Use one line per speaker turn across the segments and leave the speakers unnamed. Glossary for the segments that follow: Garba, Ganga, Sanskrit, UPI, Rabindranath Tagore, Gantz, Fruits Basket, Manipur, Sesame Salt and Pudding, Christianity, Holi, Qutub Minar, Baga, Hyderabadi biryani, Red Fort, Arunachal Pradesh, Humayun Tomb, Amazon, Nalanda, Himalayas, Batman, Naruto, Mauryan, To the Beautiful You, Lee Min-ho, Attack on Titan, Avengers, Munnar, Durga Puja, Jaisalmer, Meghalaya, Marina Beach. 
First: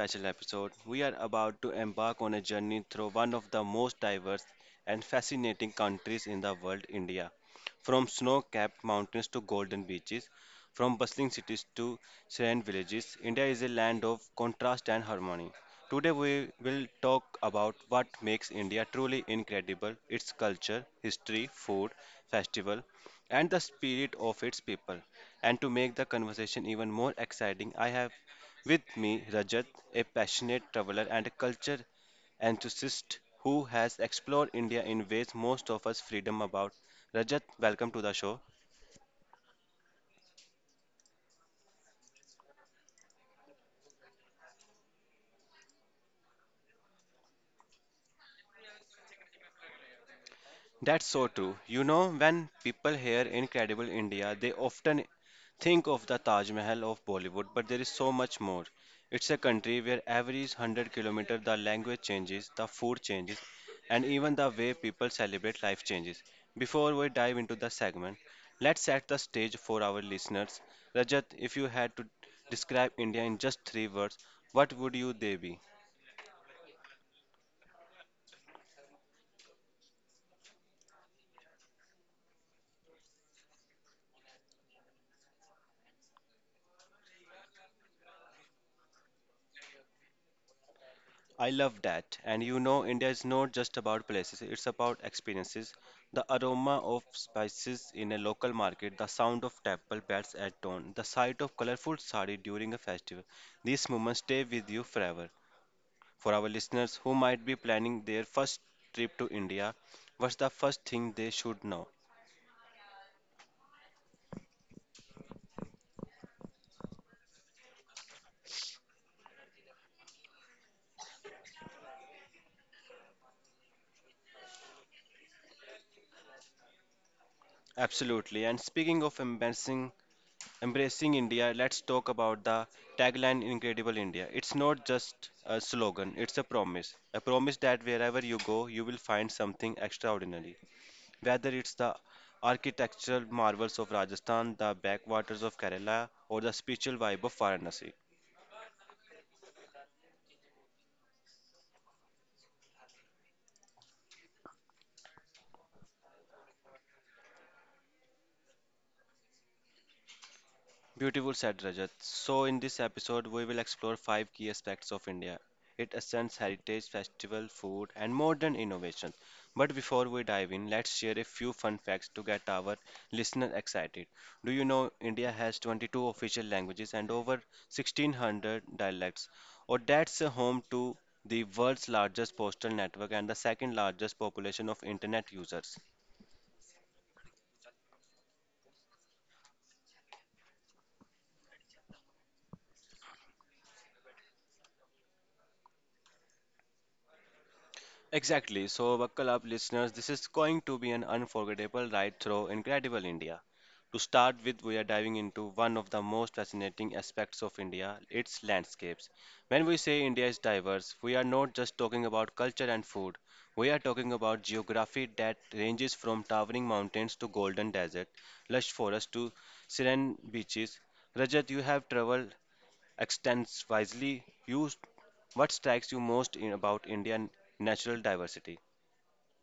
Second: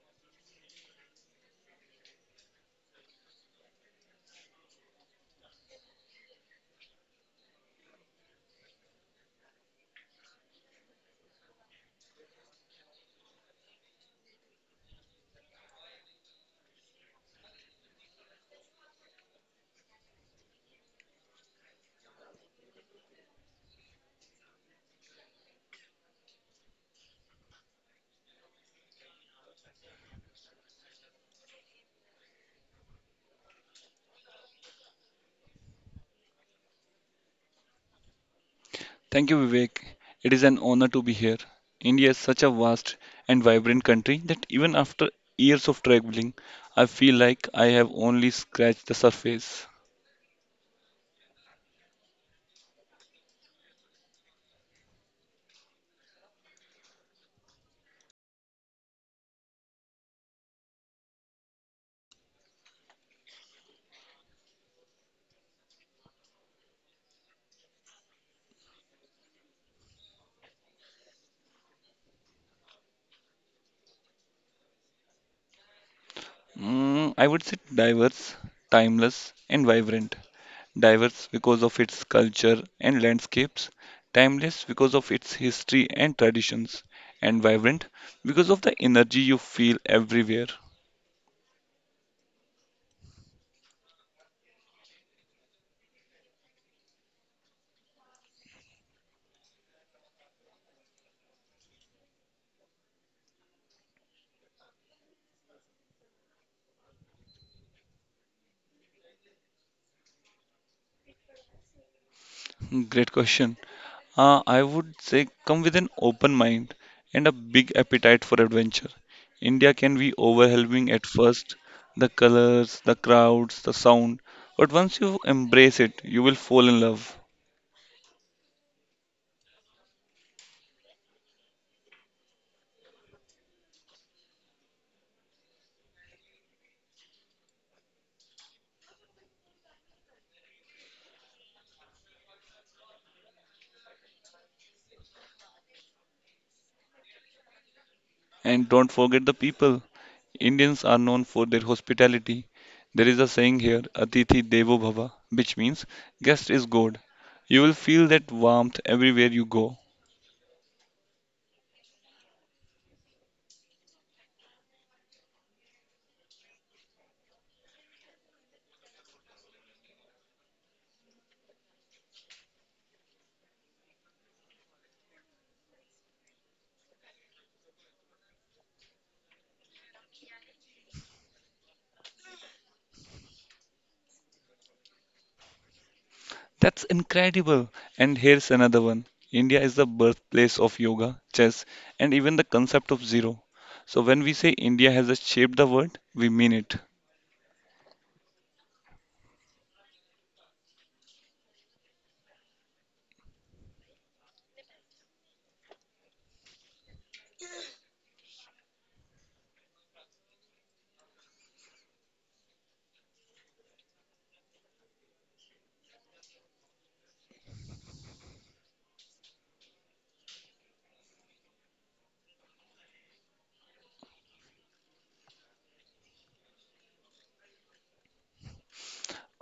special episode. We are about to embark on a journey through one of the most diverse and fascinating countries in the world, India. From snow capped mountains to golden beaches, from bustling cities to serene villages, India is a land of contrast and harmony. Today, we will talk about what makes India truly incredible its culture, history, food, festival, and the spirit of its people. And to make the conversation even more exciting, I have with me Rajat, a passionate traveler and a culture enthusiast who has explored India in ways most of us freedom about. Rajat, welcome to the show.
Thank you, Vivek. It is an honor to be here. India is such a vast and vibrant country that even after years of traveling, I feel like I have only scratched the surface.
That's so true. You know, when people hear Incredible India, they often think of the Taj Mahal of Bollywood, but there is so much more. It's a country where every 100 kilometers the language changes, the food changes, and even the way people celebrate life changes. Before we dive into the segment, let's set the stage for our listeners. Rajat, if you had to describe India in just three words, what would you they be?
I would say diverse, timeless, and vibrant. Diverse because of its culture and landscapes, timeless because of its history and traditions, and vibrant because of the energy you feel everywhere.
I love that. And you know, India is not just about places, it's about experiences. The aroma of spices in a local market, the sound of temple bells at dawn, the sight of colorful sari during a festival. These moments stay with you forever. For our listeners who might be planning their first trip to India, what's the first thing they should know?
Great question. I would say come with an open mind and a big appetite for adventure. India can be overwhelming at first, the colors, the crowds, the sound, but once you embrace it, you will fall in love.
Absolutely. And speaking of embarrassing Embracing India, let's talk about the tagline Incredible India. It's not just a slogan, it's a promise. A promise that wherever you go, you will find something extraordinary. Whether it's the architectural marvels of Rajasthan, the backwaters of Kerala, or the spiritual vibe of Varanasi.
And don't forget the people. Indians are known for their hospitality. There is a saying here, Atithi Devo Bhava, which means guest is God. You will feel that warmth everywhere you go.
Beautiful said Rajat. So, in this episode, we will explore five key aspects of India its essence, heritage, festival, food, and modern innovations. But before we dive in, let's share a few fun facts to get our listeners excited. Do you know India has 22 official languages and over 1600 dialects? Or that's a home to the world's largest postal network and the second largest population of internet users.
That's incredible. And here's another one. India is the birthplace of yoga, chess, and even the concept of zero. So when we say India has shaped the world, we mean it.
Exactly. So, buckle up, listeners. This is going to be an unforgettable ride through incredible India. To start with, we are diving into one of the most fascinating aspects of India, its landscapes. When we say India is diverse, we are not just talking about culture and food. We are talking about geography that ranges from towering mountains to golden desert, lush forests to serene beaches. Rajat, you have traveled extends wisely. You, what strikes you most about Indian natural diversity?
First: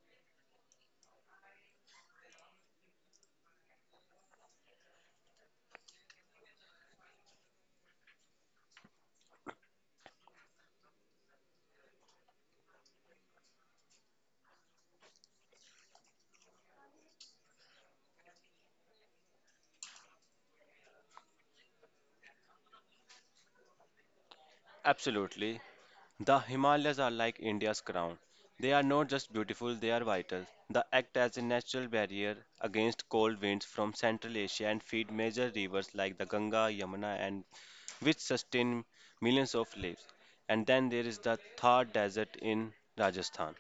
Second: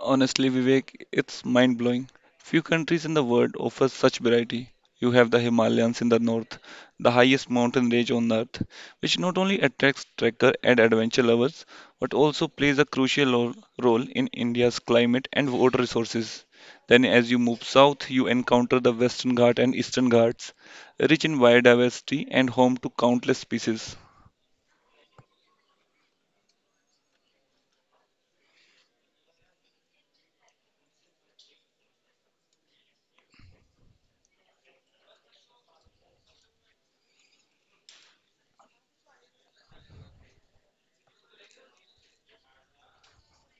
Honestly, Vivek, it's mind blowing. Few countries in the world offer such variety. You have the Himalayas in the north, the highest mountain range on earth, which not only attracts trekker and adventure lovers, but also plays a crucial role in India's climate and water resources. Then, as you move south, you encounter the Western Ghats and Eastern Ghats, rich in biodiversity and home to countless species.
Absolutely. The Himalayas are like India's crown. They are not just beautiful, they are vital. They act as a natural barrier against cold winds from Central Asia and feed major rivers like the Ganga, Yamuna, and which sustain millions of lives. And then there is the Thar Desert in Rajasthan,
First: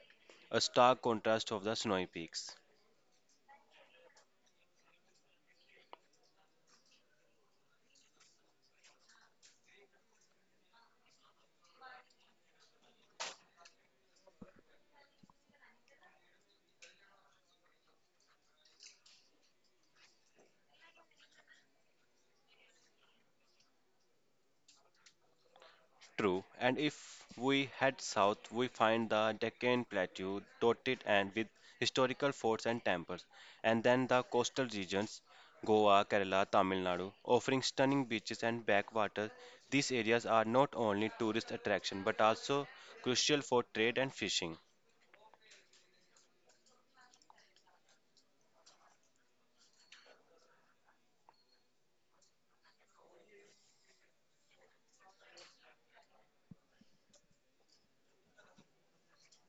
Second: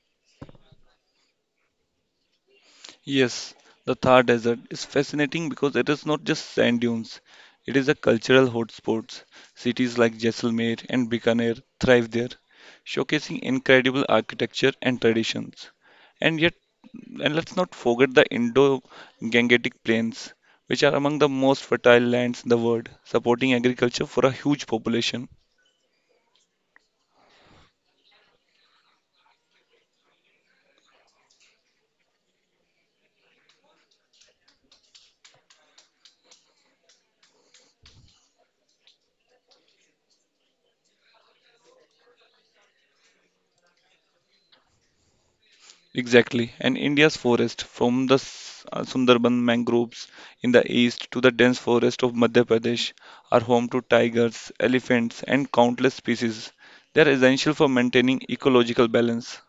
a stark contrast of the snowy peaks.
Yes, the Thar Desert is fascinating because it is not just sand dunes. It is a cultural hotspot. Cities like Jaisalmer and Bikaner thrive there, showcasing incredible architecture and traditions. And yet, and let's not forget the Indo-Gangetic plains, which are among the most fertile lands in the world, supporting agriculture for a huge population.
True, and if we head south, we find the Deccan Plateau dotted and with historical forts and temples, and then the coastal regions, Goa, Kerala, Tamil Nadu, offering stunning beaches and backwaters. These areas are not only tourist attraction but also crucial for trade and fishing.
Exactly. And India's forest, from the Sundarban mangroves in the east to the dense forest of Madhya Pradesh, are home to tigers, elephants, and countless species. They are essential for maintaining ecological balance.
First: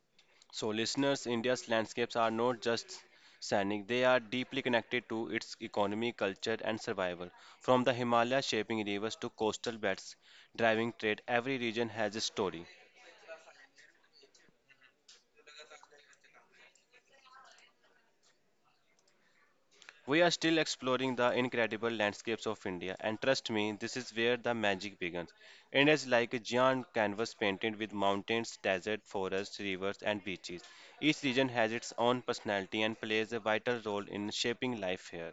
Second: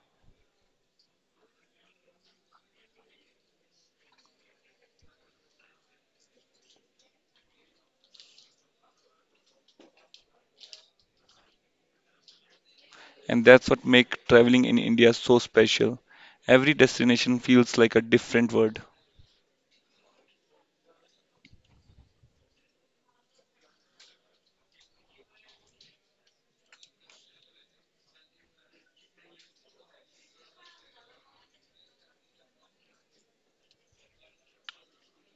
So, listeners, India's landscapes are not just scenic, they are deeply connected to its economy, culture, and survival. From the Himalayas shaping rivers to coastal beds driving trade, every region has a story.
And that's what makes traveling in India so special. Every destination feels like a different world.
We are still exploring the incredible landscapes of India, and trust me, this is where the magic begins. India is like a giant canvas painted with mountains, deserts, forests, rivers, and beaches. Each region has its own personality and plays a vital role in shaping life here.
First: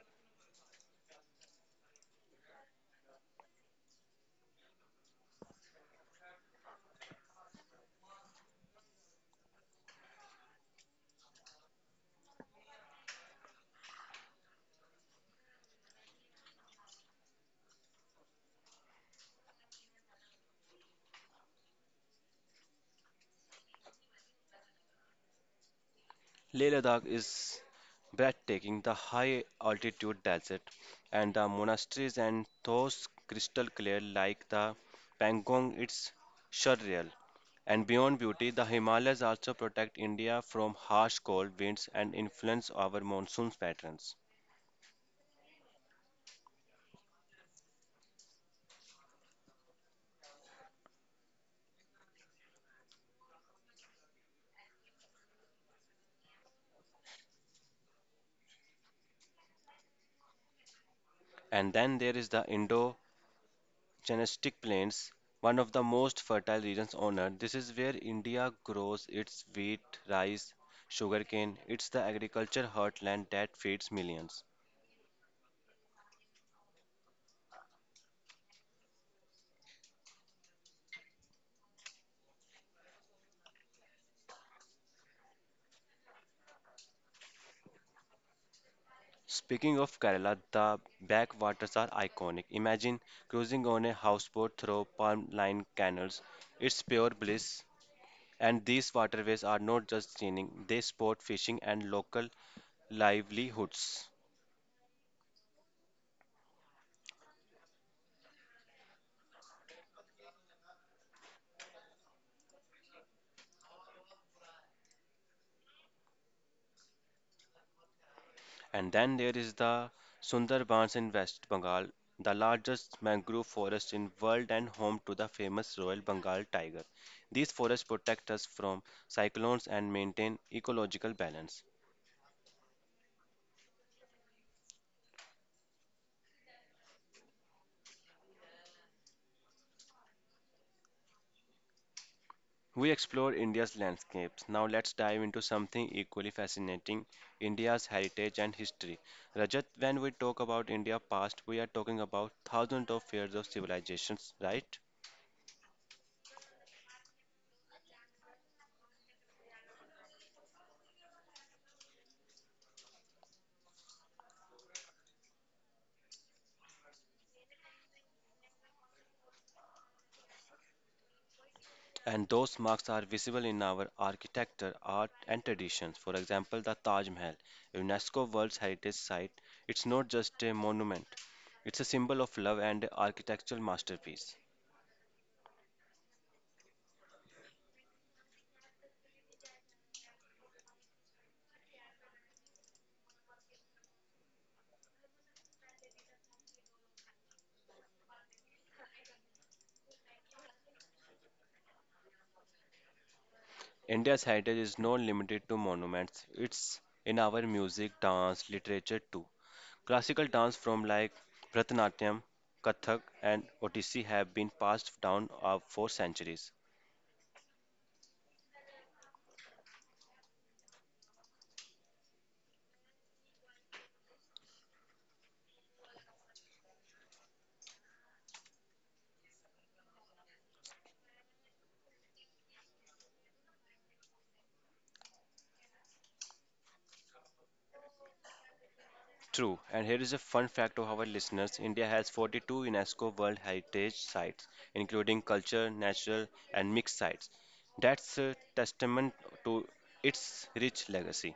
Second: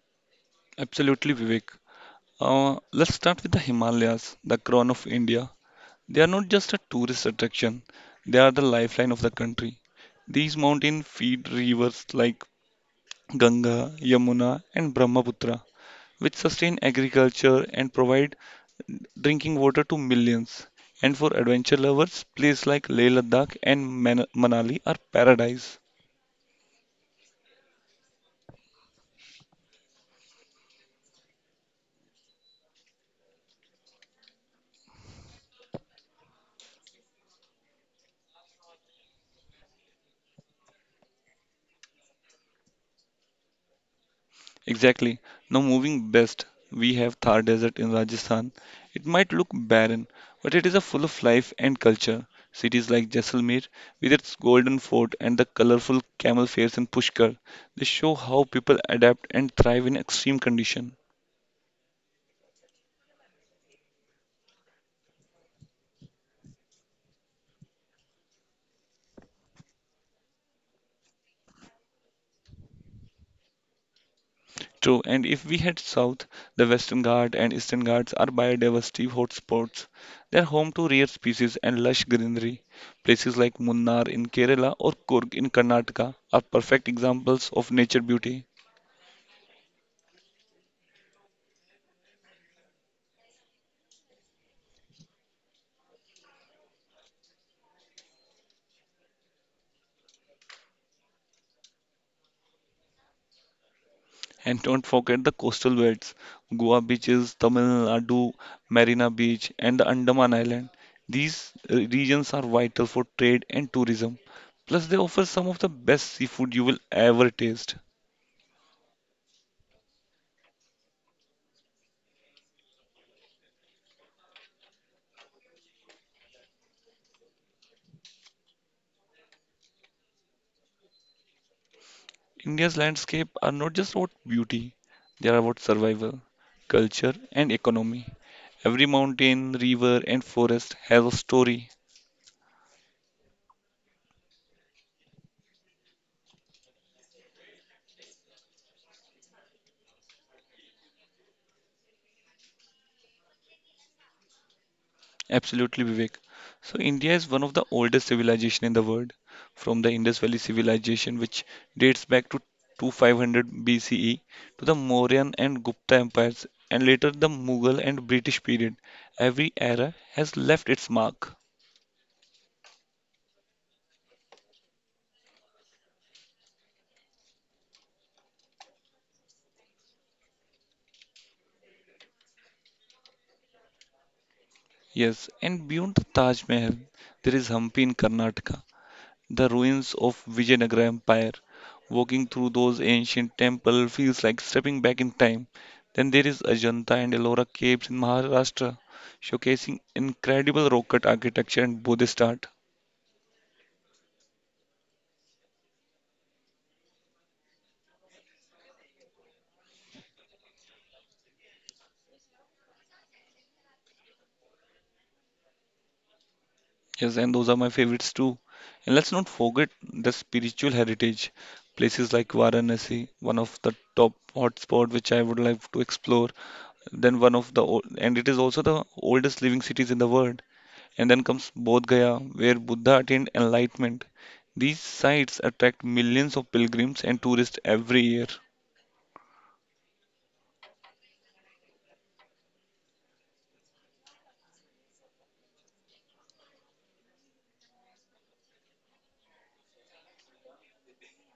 Absolutely, Vivek. Let's start with the Himalayas, the crown of India. They are not just a tourist attraction, they are the lifeline of the country. These mountains feed rivers like Ganga, Yamuna, and Brahmaputra, which sustain agriculture and provide drinking water to millions. And for adventure lovers, places like Leh Ladakh and Manali are paradise.
Leh Ladakh is breathtaking, the high altitude desert and the monasteries and those crystal clear like the Pangong, it's surreal. And beyond beauty, the Himalayas also protect India from harsh cold winds and influence our monsoon patterns.
Exactly. Now moving west, we have Thar Desert in Rajasthan. It might look barren, but it is a full of life and culture. Cities like Jaisalmer, with its golden fort and the colorful camel fairs in Pushkar, they show how people adapt and thrive in extreme conditions.
And then there is the Indo Genetic plains, one of the most fertile regions on earth. This is where India grows its wheat, rice, sugarcane. It's the agriculture heartland that feeds millions.
True, and if we head south, the Western Ghats and Eastern Ghats are biodiversity hotspots. They are home to rare species and lush greenery. Places like Munnar in Kerala or Kurg in Karnataka are perfect examples of nature beauty.
Speaking of Kerala, the backwaters are iconic. Imagine cruising on a houseboat through palm-lined canals. It's pure bliss. And these waterways are not just scenic, they sport fishing and local livelihoods.
And don't forget the coastal beds, Goa beaches, Tamil Nadu, Marina Beach, and the Andaman Island. These regions are vital for trade and tourism. Plus, they offer some of the best seafood you will ever taste.
And then there is the Sundarbans in West Bengal, the largest mangrove forest in world and home to the famous Royal Bengal tiger. These forests protect us from cyclones and maintain ecological balance.
India's landscape are not just about beauty, they are about survival, culture, and economy. Every mountain, river, and forest has a story.
We explore India's landscapes. Now let's dive into something equally fascinating, India's heritage and history. Rajat, when we talk about India past, we are talking about thousands of years of civilizations, right?
Absolutely, Vivek. So, India is one of the oldest civilization in the world, from the Indus Valley civilization, which dates back to 2500 BCE, to the Mauryan and Gupta empires, and later the Mughal and British period. Every era has left its mark.
And those marks are visible in our architecture, art, and traditions. For example, the Taj Mahal, a UNESCO World Heritage Site, it's not just a monument, it's a symbol of love and an architectural masterpiece.
Yes, and beyond the Taj Mahal, there is Hampi in Karnataka, the ruins of Vijayanagara Empire. Walking through those ancient temples feels like stepping back in time. Then there is Ajanta and Ellora caves in Maharashtra, showcasing incredible rock cut architecture and Buddhist art.
India's heritage is not limited to monuments, it's in our music, dance, literature too. Classical dance from like Bharatanatyam, Kathak, and Odissi have been passed down for centuries.
Yes, and those are my favorites too. And let's not forget the spiritual heritage. Places like Varanasi, one of the top hotspot which I would like to explore. Then one of the old, and it is also the oldest living cities in the world. And then comes Bodh Gaya, where Buddha attained enlightenment. These sites attract millions of pilgrims and tourists every year.
True, and here is a fun fact to our listeners India has 42 UNESCO World Heritage Sites, including culture, natural, and mixed sites. That's a testament to its rich legacy.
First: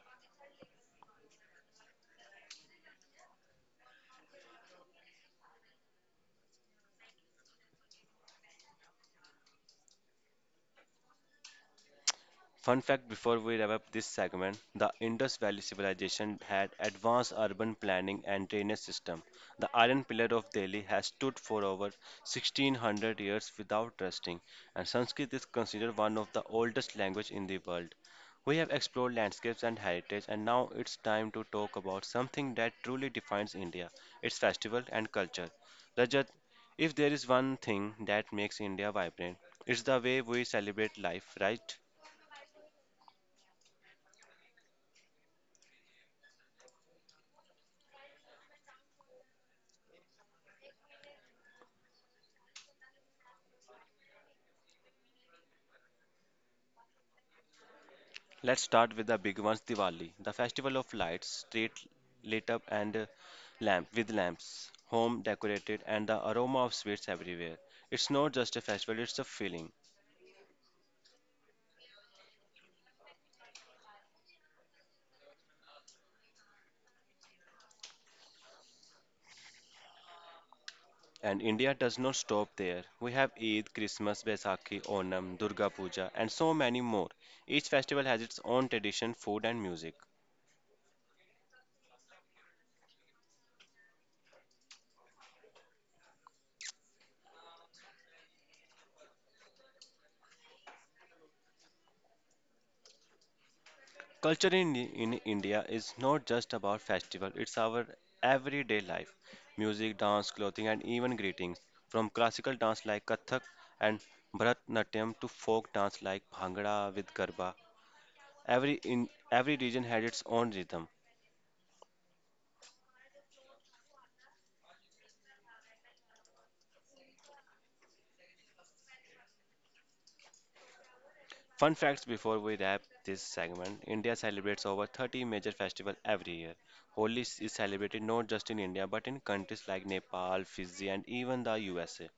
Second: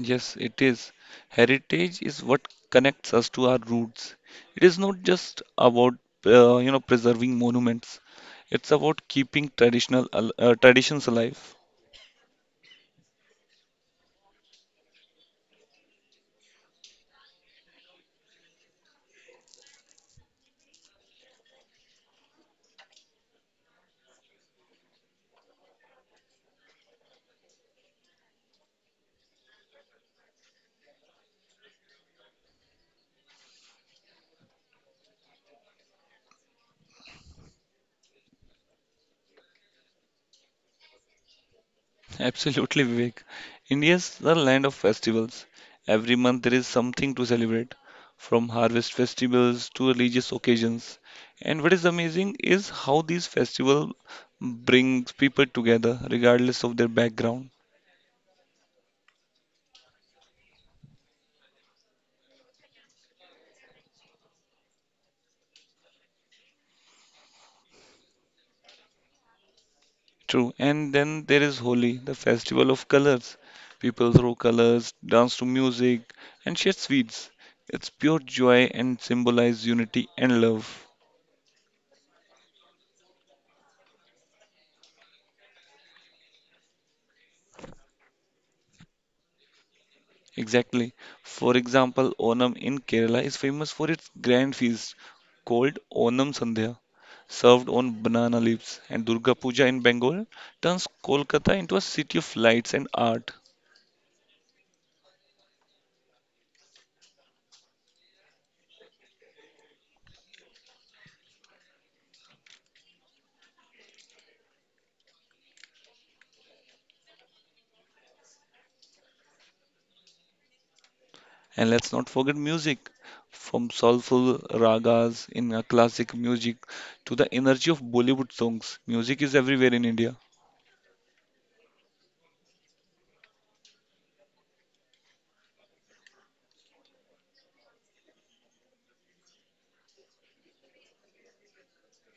Yes, it is. Heritage is what connects us to our roots. It is not just about preserving monuments. It's about keeping traditions alive.
Fun fact before we wrap up this segment, the Indus Valley civilization had advanced urban planning and drainage system. The iron pillar of Delhi has stood for over 1600 years without rusting, and Sanskrit is considered one of the oldest language in the world. We have explored landscapes and heritage, and now it's time to talk about something that truly defines India, its festival and culture. Rajat, if there is one thing that makes India vibrant, it's the way we celebrate life, right?
Absolutely, Vivek. India is the land of festivals. Every month there is something to celebrate, from harvest festivals to religious occasions. And what is amazing is how these festivals brings people together regardless of their background.
Let's start with the big ones Diwali, the festival of lights, street lit up and lamp with lamps, home decorated and the aroma of sweets everywhere. It's not just a festival, it's a feeling.
True. And then there is Holi, the festival of colors. People throw colors, dance to music, and share sweets. It's pure joy and symbolize unity and love.
And India does not stop there. We have Eid, Christmas, Baisakhi, Onam, Durga Puja and so many more. Each festival has its own tradition, food and music.
Exactly. For example, Onam in Kerala is famous for its grand feast called Onam Sandhya, served on banana leaves, and Durga Puja in Bengal turns Kolkata into a city of lights and art.
Culture in India is not just about festival, it's our everyday life. Music, dance, clothing, and even greetings. From classical dance like Kathak and Bharatnatyam to folk dance like Bhangra with Garba, in every region had its own rhythm.
And let's not forget music, from soulful ragas in a classic music to the energy of Bollywood songs. Music is everywhere in India.
Fun facts before we wrap this segment India celebrates over 30 major festivals every year. Holi is celebrated not just in India but in countries like Nepal, Fiji, and even the USA.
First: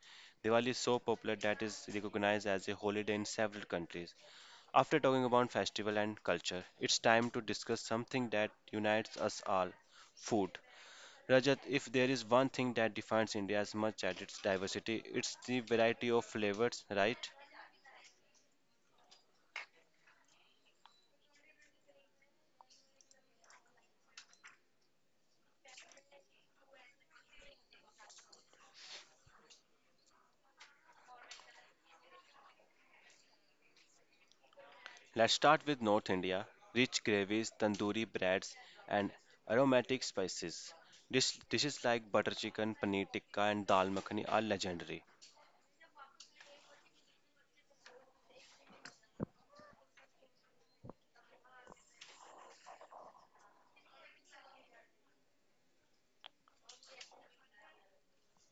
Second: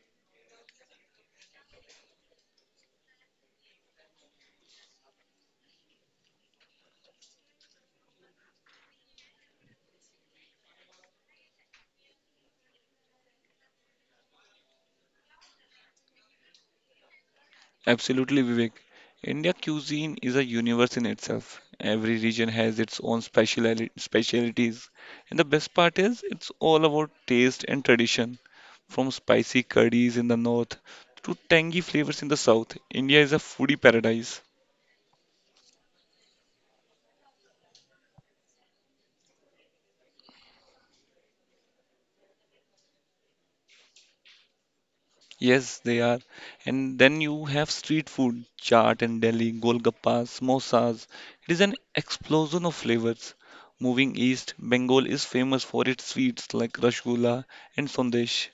Diwali is so popular that is recognized as a holiday in several countries. After talking about festival and culture, it's time to discuss something that unites us all food. Rajat, if there is one thing that defines India as much as its diversity, it's the variety of flavors, right?
Absolutely, Vivek. India cuisine is a universe in itself. Every region has its own specialities. And the best part is, it's all about taste and tradition. From spicy curries in the north to tangy flavors in the south, India is a foodie paradise.
Let's start with North India rich gravies, tandoori breads, and aromatic spices. Dishes like butter chicken, paneer tikka, and dal makhani are legendary.
Yes, they are. And then you have street food, chaat in Delhi, golgappas, samosas. It is an explosion of flavors. Moving east, Bengal is famous for its sweets like rasgulla and sandesh.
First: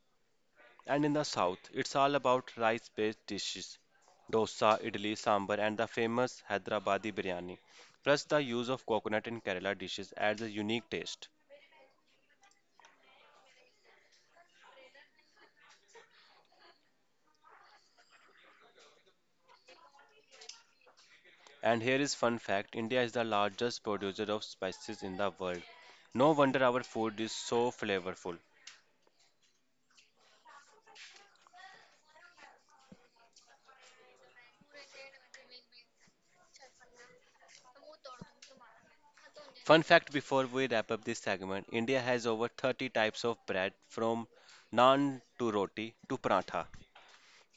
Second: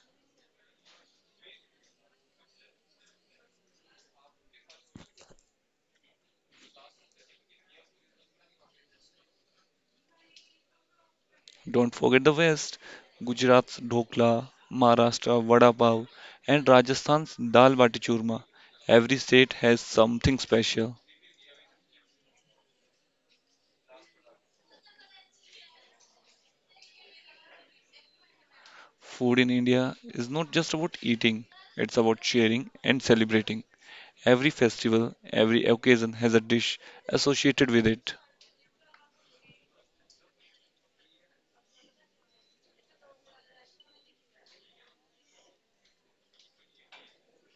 And in the south, it's all about rice based dishes dosa, idli, sambar, and the famous Hyderabadi biryani. Plus, the use of coconut in Kerala dishes adds a unique taste.
Don't forget the west, Gujarat's dhokla, Maharashtra vada pav, and Rajasthan's dal bati churma. Every state has something special.
And here is fun fact India is the largest producer of spices in the world. No wonder our food is so flavorful.
Food in India is not just about eating, it's about sharing and celebrating. Every festival, every occasion has a dish associated with it.
Fun fact before we wrap up this segment India has over 30 types of bread from naan to roti to paratha.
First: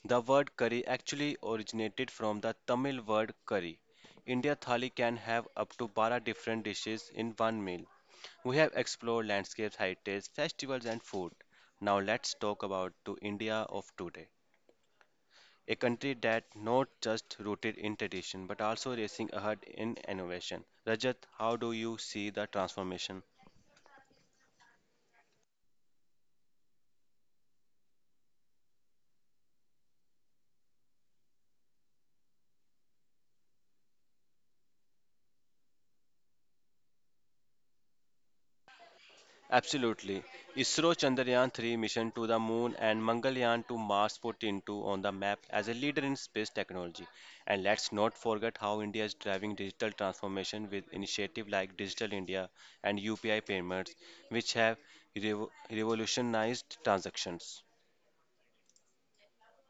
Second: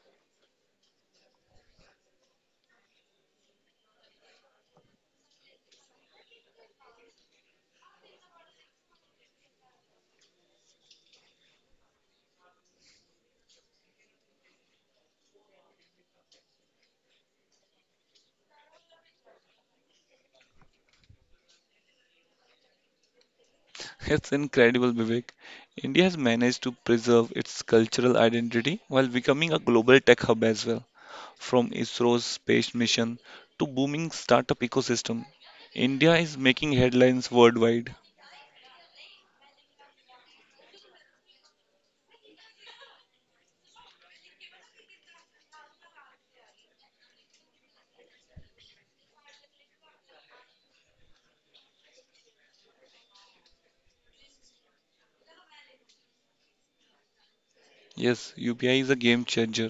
The word curry actually originated from the Tamil word curry. India thali can have up to 12 different dishes in one meal. We have explored landscapes, heritage, festivals, and food. Now let's talk about to India of today, a country that not just rooted in tradition but also racing ahead in innovation. Rajat, how do you see the transformation?
It's incredible, Vivek. India has managed to preserve its cultural identity while becoming a global tech hub as well. From ISRO's space mission to booming startup ecosystem, India is making headlines worldwide.
Absolutely. ISRO Chandrayaan 3 mission to the moon and Mangalyaan to Mars put into on the map as a leader in space technology. And let's not forget how India is driving digital transformation with initiatives like Digital India and UPI payments, which have revolutionized transactions.
Yes, UPI is a game changer.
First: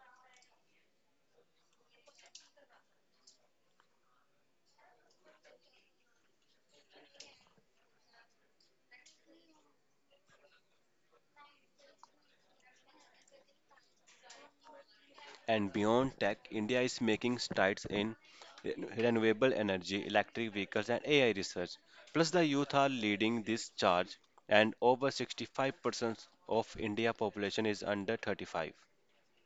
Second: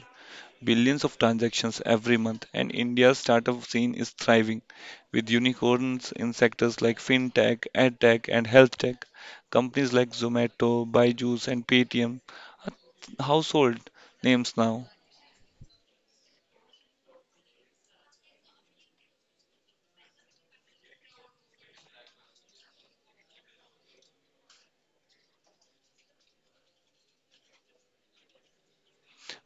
Billions of transactions every month, and India's startup scene is thriving with unicorns in sectors like fintech, edtech, and health tech. Companies like Zomato, Byju's, and Paytm are household names now.
And beyond tech, India is making strides in renewable energy, electric vehicles, and AI research. Plus, the youth are leading this charge, and over 65% of India population is under 35.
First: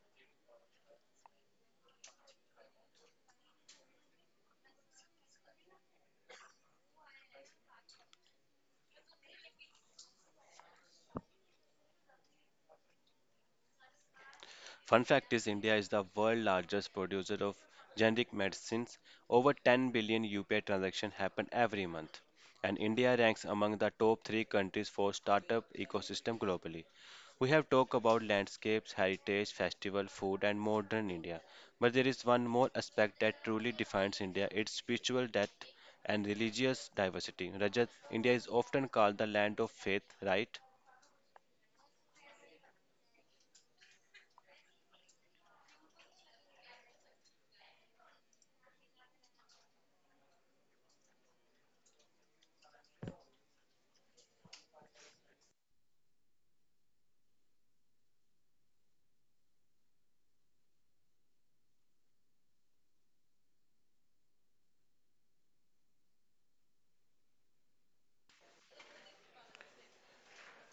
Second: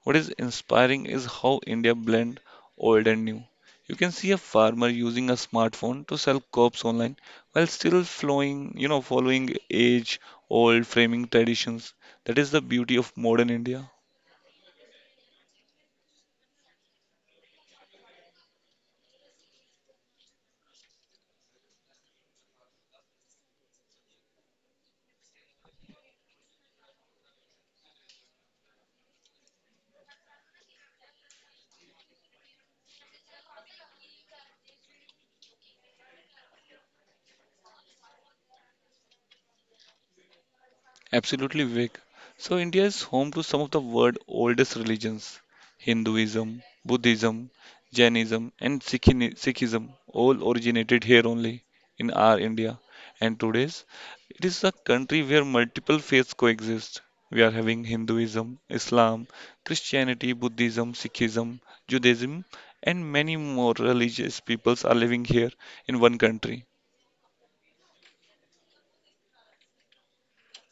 What is inspiring is how India blend old and new. You can see a farmer using a smartphone to sell crops online while still flowing, following age old framing traditions. That is the beauty of modern India.
Fun fact is India is the world's largest producer of generic medicines. Over 10 billion UPI transactions happen every month. And India ranks among the top 3 countries for startup ecosystem globally. We have talked about landscapes, heritage, festival, food and modern India. But there is one more aspect that truly defines India, its spiritual depth and religious diversity. Rajat, India is often called the land of faith, right?
Absolutely, Vivek. So, India is home to some of the world's oldest religions Hinduism, Buddhism, Jainism, and Sikhism all originated here only in our India. And today's, it is a country where multiple faiths coexist. We are having Hinduism, Islam, Christianity, Buddhism, Sikhism, Judaism, and many more religious peoples are living here in one country.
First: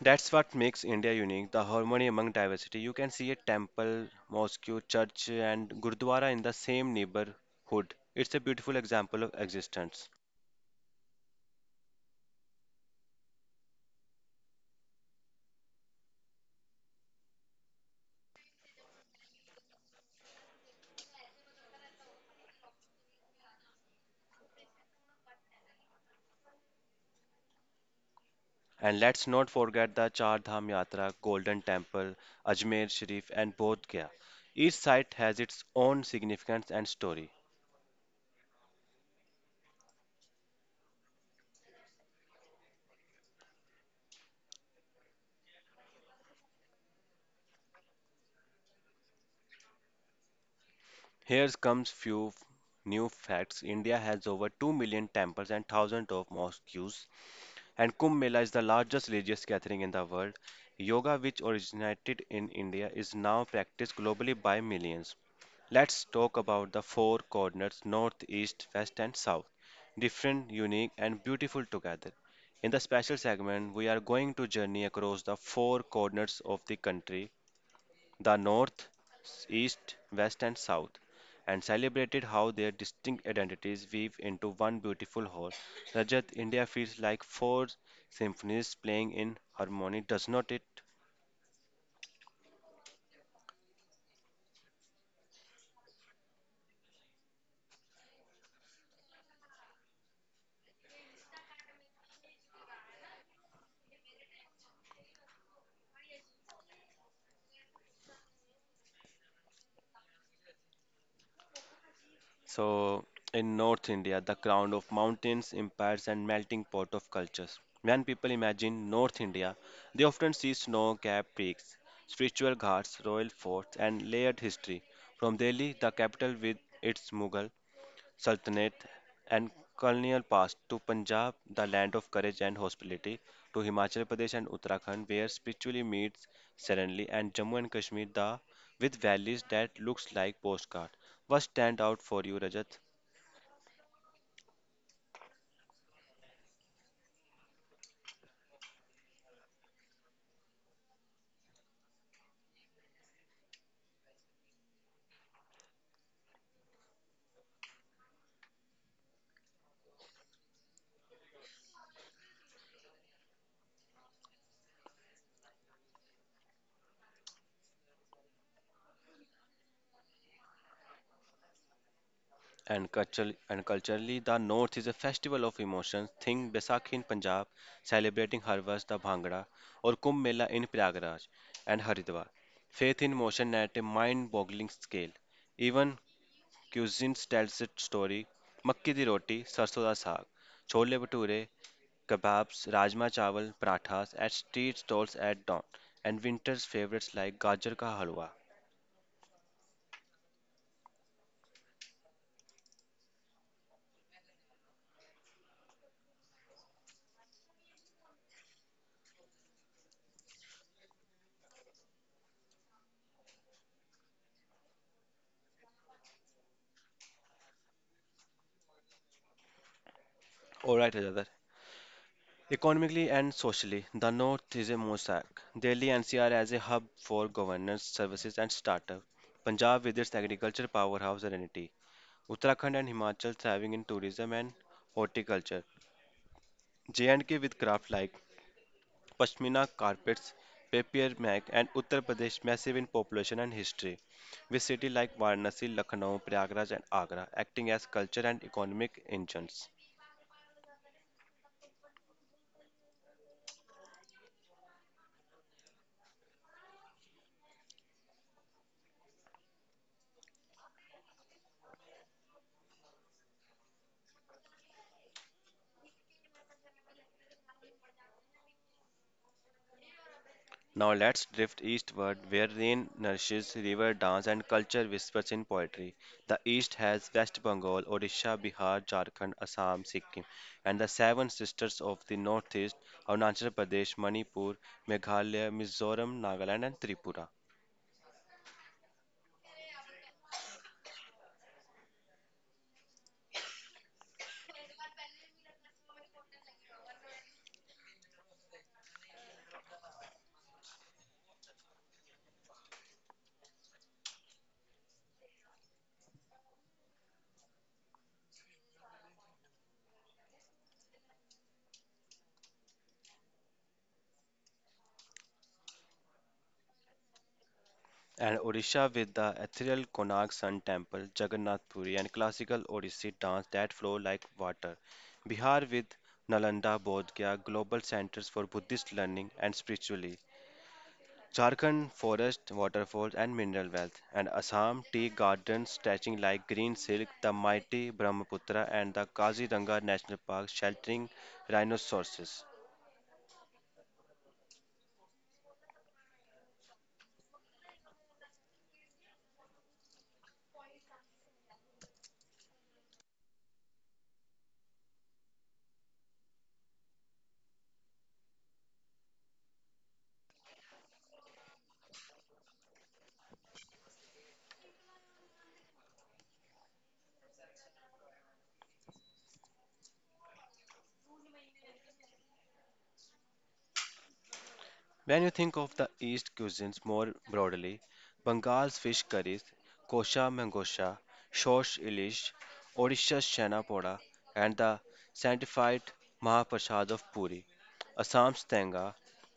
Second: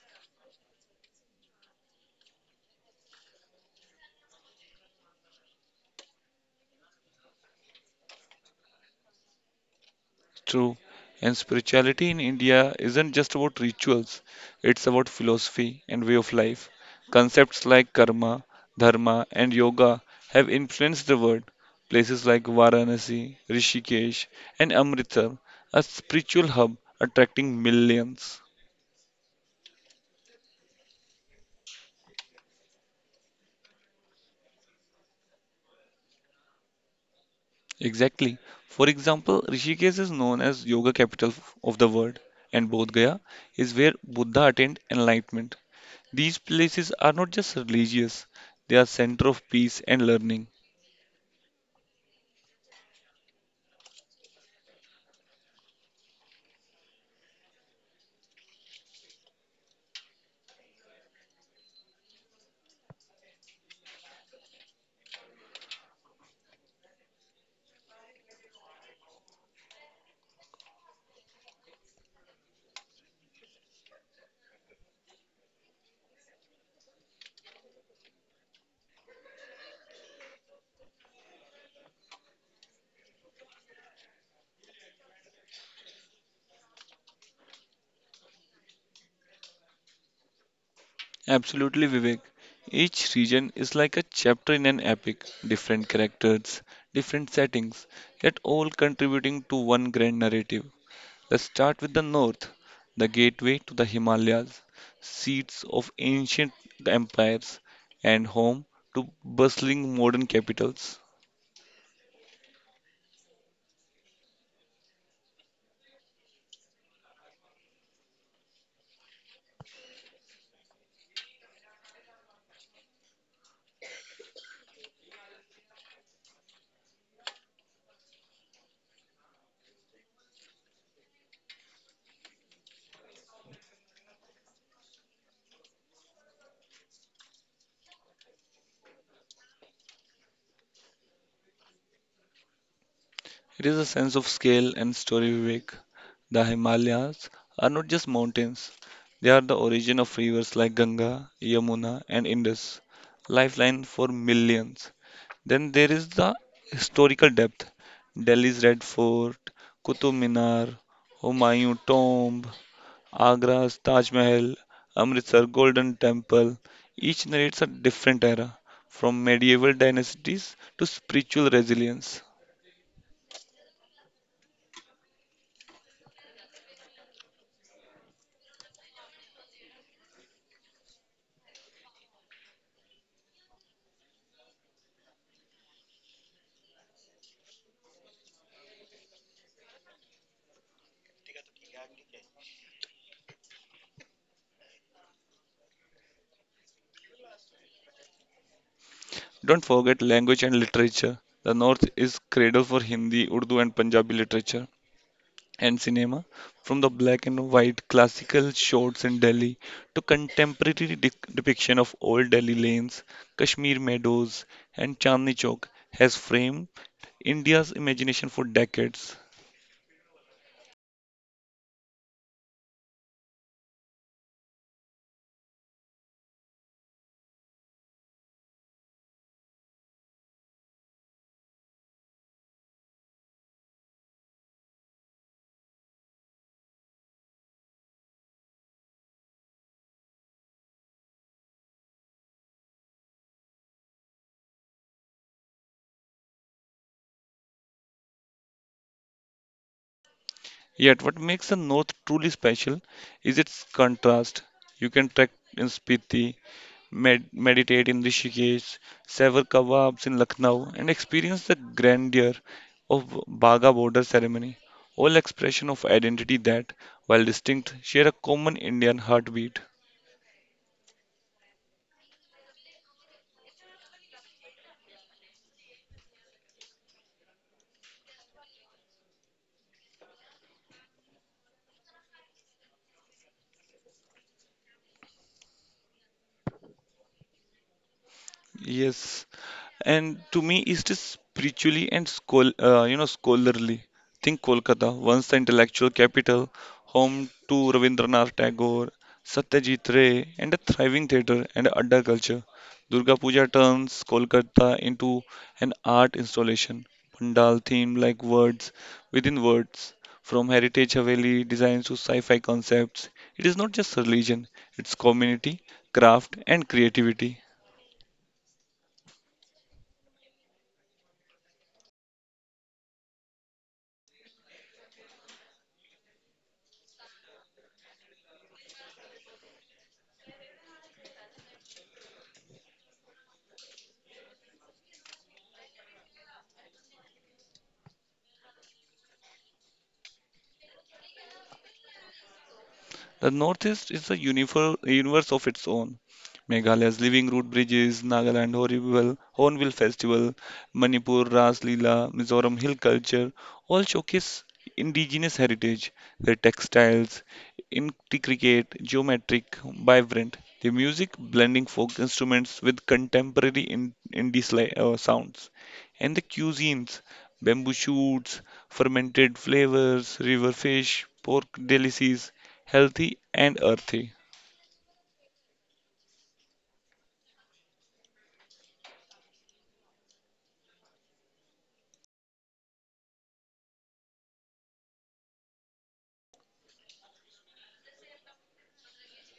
That's what makes India unique, the harmony among diversity. You can see a temple, mosque, church, and gurdwara in the same neighborhood. It's a beautiful example of existence.
True. And spirituality in India isn't just about rituals, it's about philosophy and way of life. Concepts like karma, dharma, and yoga have influenced the world. Places like Varanasi, Rishikesh, and Amritsar are spiritual hub attracting millions.
And let's not forget the Char Dham Yatra, Golden Temple, Ajmer Sharif, and Bodh Gaya. Each site has its own significance and story.
Exactly. For example, Rishikesh is known as yoga capital of the world, and Bodh Gaya is where Buddha attained enlightenment. These places are not just religious, they are center of peace and learning.
Here comes few new facts. India has over 2 million temples and thousands of mosques. And Kumbh Mela is the largest religious gathering in the world. Yoga, which originated in India, is now practiced globally by millions. Let's talk about the four corners: north, east, west, and south. Different, unique, and beautiful together. In the special segment, we are going to journey across the four corners of the country: the north, east, west, and south, and celebrated how their distinct identities weave into one beautiful whole. Rajat, India feels like four symphonies playing in harmony, does not it?
Absolutely, Vivek. Each region is like a chapter in an epic, different characters, different settings, yet all contributing to one grand narrative. Let's start with the north, the gateway to the Himalayas, seats of ancient empires, and home to bustling modern capitals.
So, in North India, the crown of mountains, empires, and melting pot of cultures. When people imagine North India, they often see snow capped peaks, spiritual ghats, royal forts, and layered history. From Delhi, the capital with its Mughal Sultanate, and colonial past to Punjab, the land of courage and hospitality, to Himachal Pradesh and Uttarakhand, where spiritually meets serenely, and Jammu and Kashmir, the with valleys that looks like postcard. What stand out for you, Rajat?
It is a sense of scale and story, Vivek. The Himalayas are not just mountains, they are the origin of rivers like Ganga, Yamuna, and Indus, lifeline for millions. Then there is the historical depth Delhi's Red Fort, Qutub Minar, Humayun Tomb, Agra's Taj Mahal, Amritsar Golden Temple. Each narrates a different era, from medieval dynasties to spiritual resilience.
And culturally, the North is a festival of emotions. Think Baisakhi in Punjab, celebrating harvest, the Bhangra, or Kumbh Mela in Prayagraj and Haridwar. Faith in motion at a mind-boggling scale. Even cuisines tells its story. मक्की दी रोटी, सरसों दा साग, chole bhature, kebabs, rajma chawal, parathas at street stalls at dawn, and winter's favorites like gajar ka halwa.
Don't forget language and literature. The North is cradle for Hindi, Urdu, and Punjabi literature and cinema, from the black and white classical shots in Delhi to contemporary depiction of old Delhi lanes, Kashmir meadows, and Chandni Chowk has framed India's imagination for decades.
All right, Rajadar. Economically and socially, the North is a mosaic. Delhi NCR as a hub for governance, services, and startup. Punjab with its agriculture powerhouse identity. Uttarakhand and Himachal thriving in tourism and horticulture. J&K with craft like Pashmina carpets, papier mâché, and Uttar Pradesh massive in population and history, with cities like Varanasi, Lucknow, Prayagraj, and Agra acting as culture and economic engines.
Yet, what makes the North truly special is its contrast. You can trek in Spiti, meditate in Rishikesh, sever kebabs in Lucknow, and experience the grandeur of Baga border ceremony, all expression of identity that, while distinct, share a common Indian heartbeat.
Now let's drift eastward where rain nourishes, river dance, and culture whispers in poetry. The east has West Bengal, Odisha, Bihar, Jharkhand, Assam, Sikkim, and the seven sisters of the northeast: Arunachal Pradesh, Manipur, Meghalaya, Mizoram, Nagaland, and Tripura.
Yes, and to me, it is spiritually and scholarly. Think Kolkata, once the intellectual capital, home to Rabindranath Tagore, Satyajit Ray, and a thriving theatre and adda culture. Durga Puja turns Kolkata into an art installation, pandal theme like words within words, from heritage Haveli designs to sci-fi concepts. It is not just religion; it's community, craft, and creativity.
And Odisha with the ethereal Konark Sun Temple, Jagannath Puri, and classical Odissi dance that flow like water. Bihar with Nalanda Bodh Gaya, global centers for Buddhist learning and spirituality. Jharkhand forest, waterfalls, and mineral wealth, and Assam tea gardens stretching like green silk, the mighty Brahmaputra, and the Kaziranga National Park sheltering rhinoceroses.
The Northeast is a universe of its own. Meghalaya's Living Root Bridges, Nagaland Horrible, Hornbill Festival, Manipur Ras Leela, Mizoram Hill Culture all showcase indigenous heritage. Their textiles, intricate, geometric, vibrant. Their music blending folk instruments with contemporary indie sounds. And the cuisines, bamboo shoots, fermented flavors, river fish, pork delicacies, healthy and earthy.
When you think of the East cuisines more broadly, Bengal's fish curries, kosha mangosha, shosh ilish, Odisha's chana poda, and the sanctified Mahaprasad of Puri, Assam's tanga,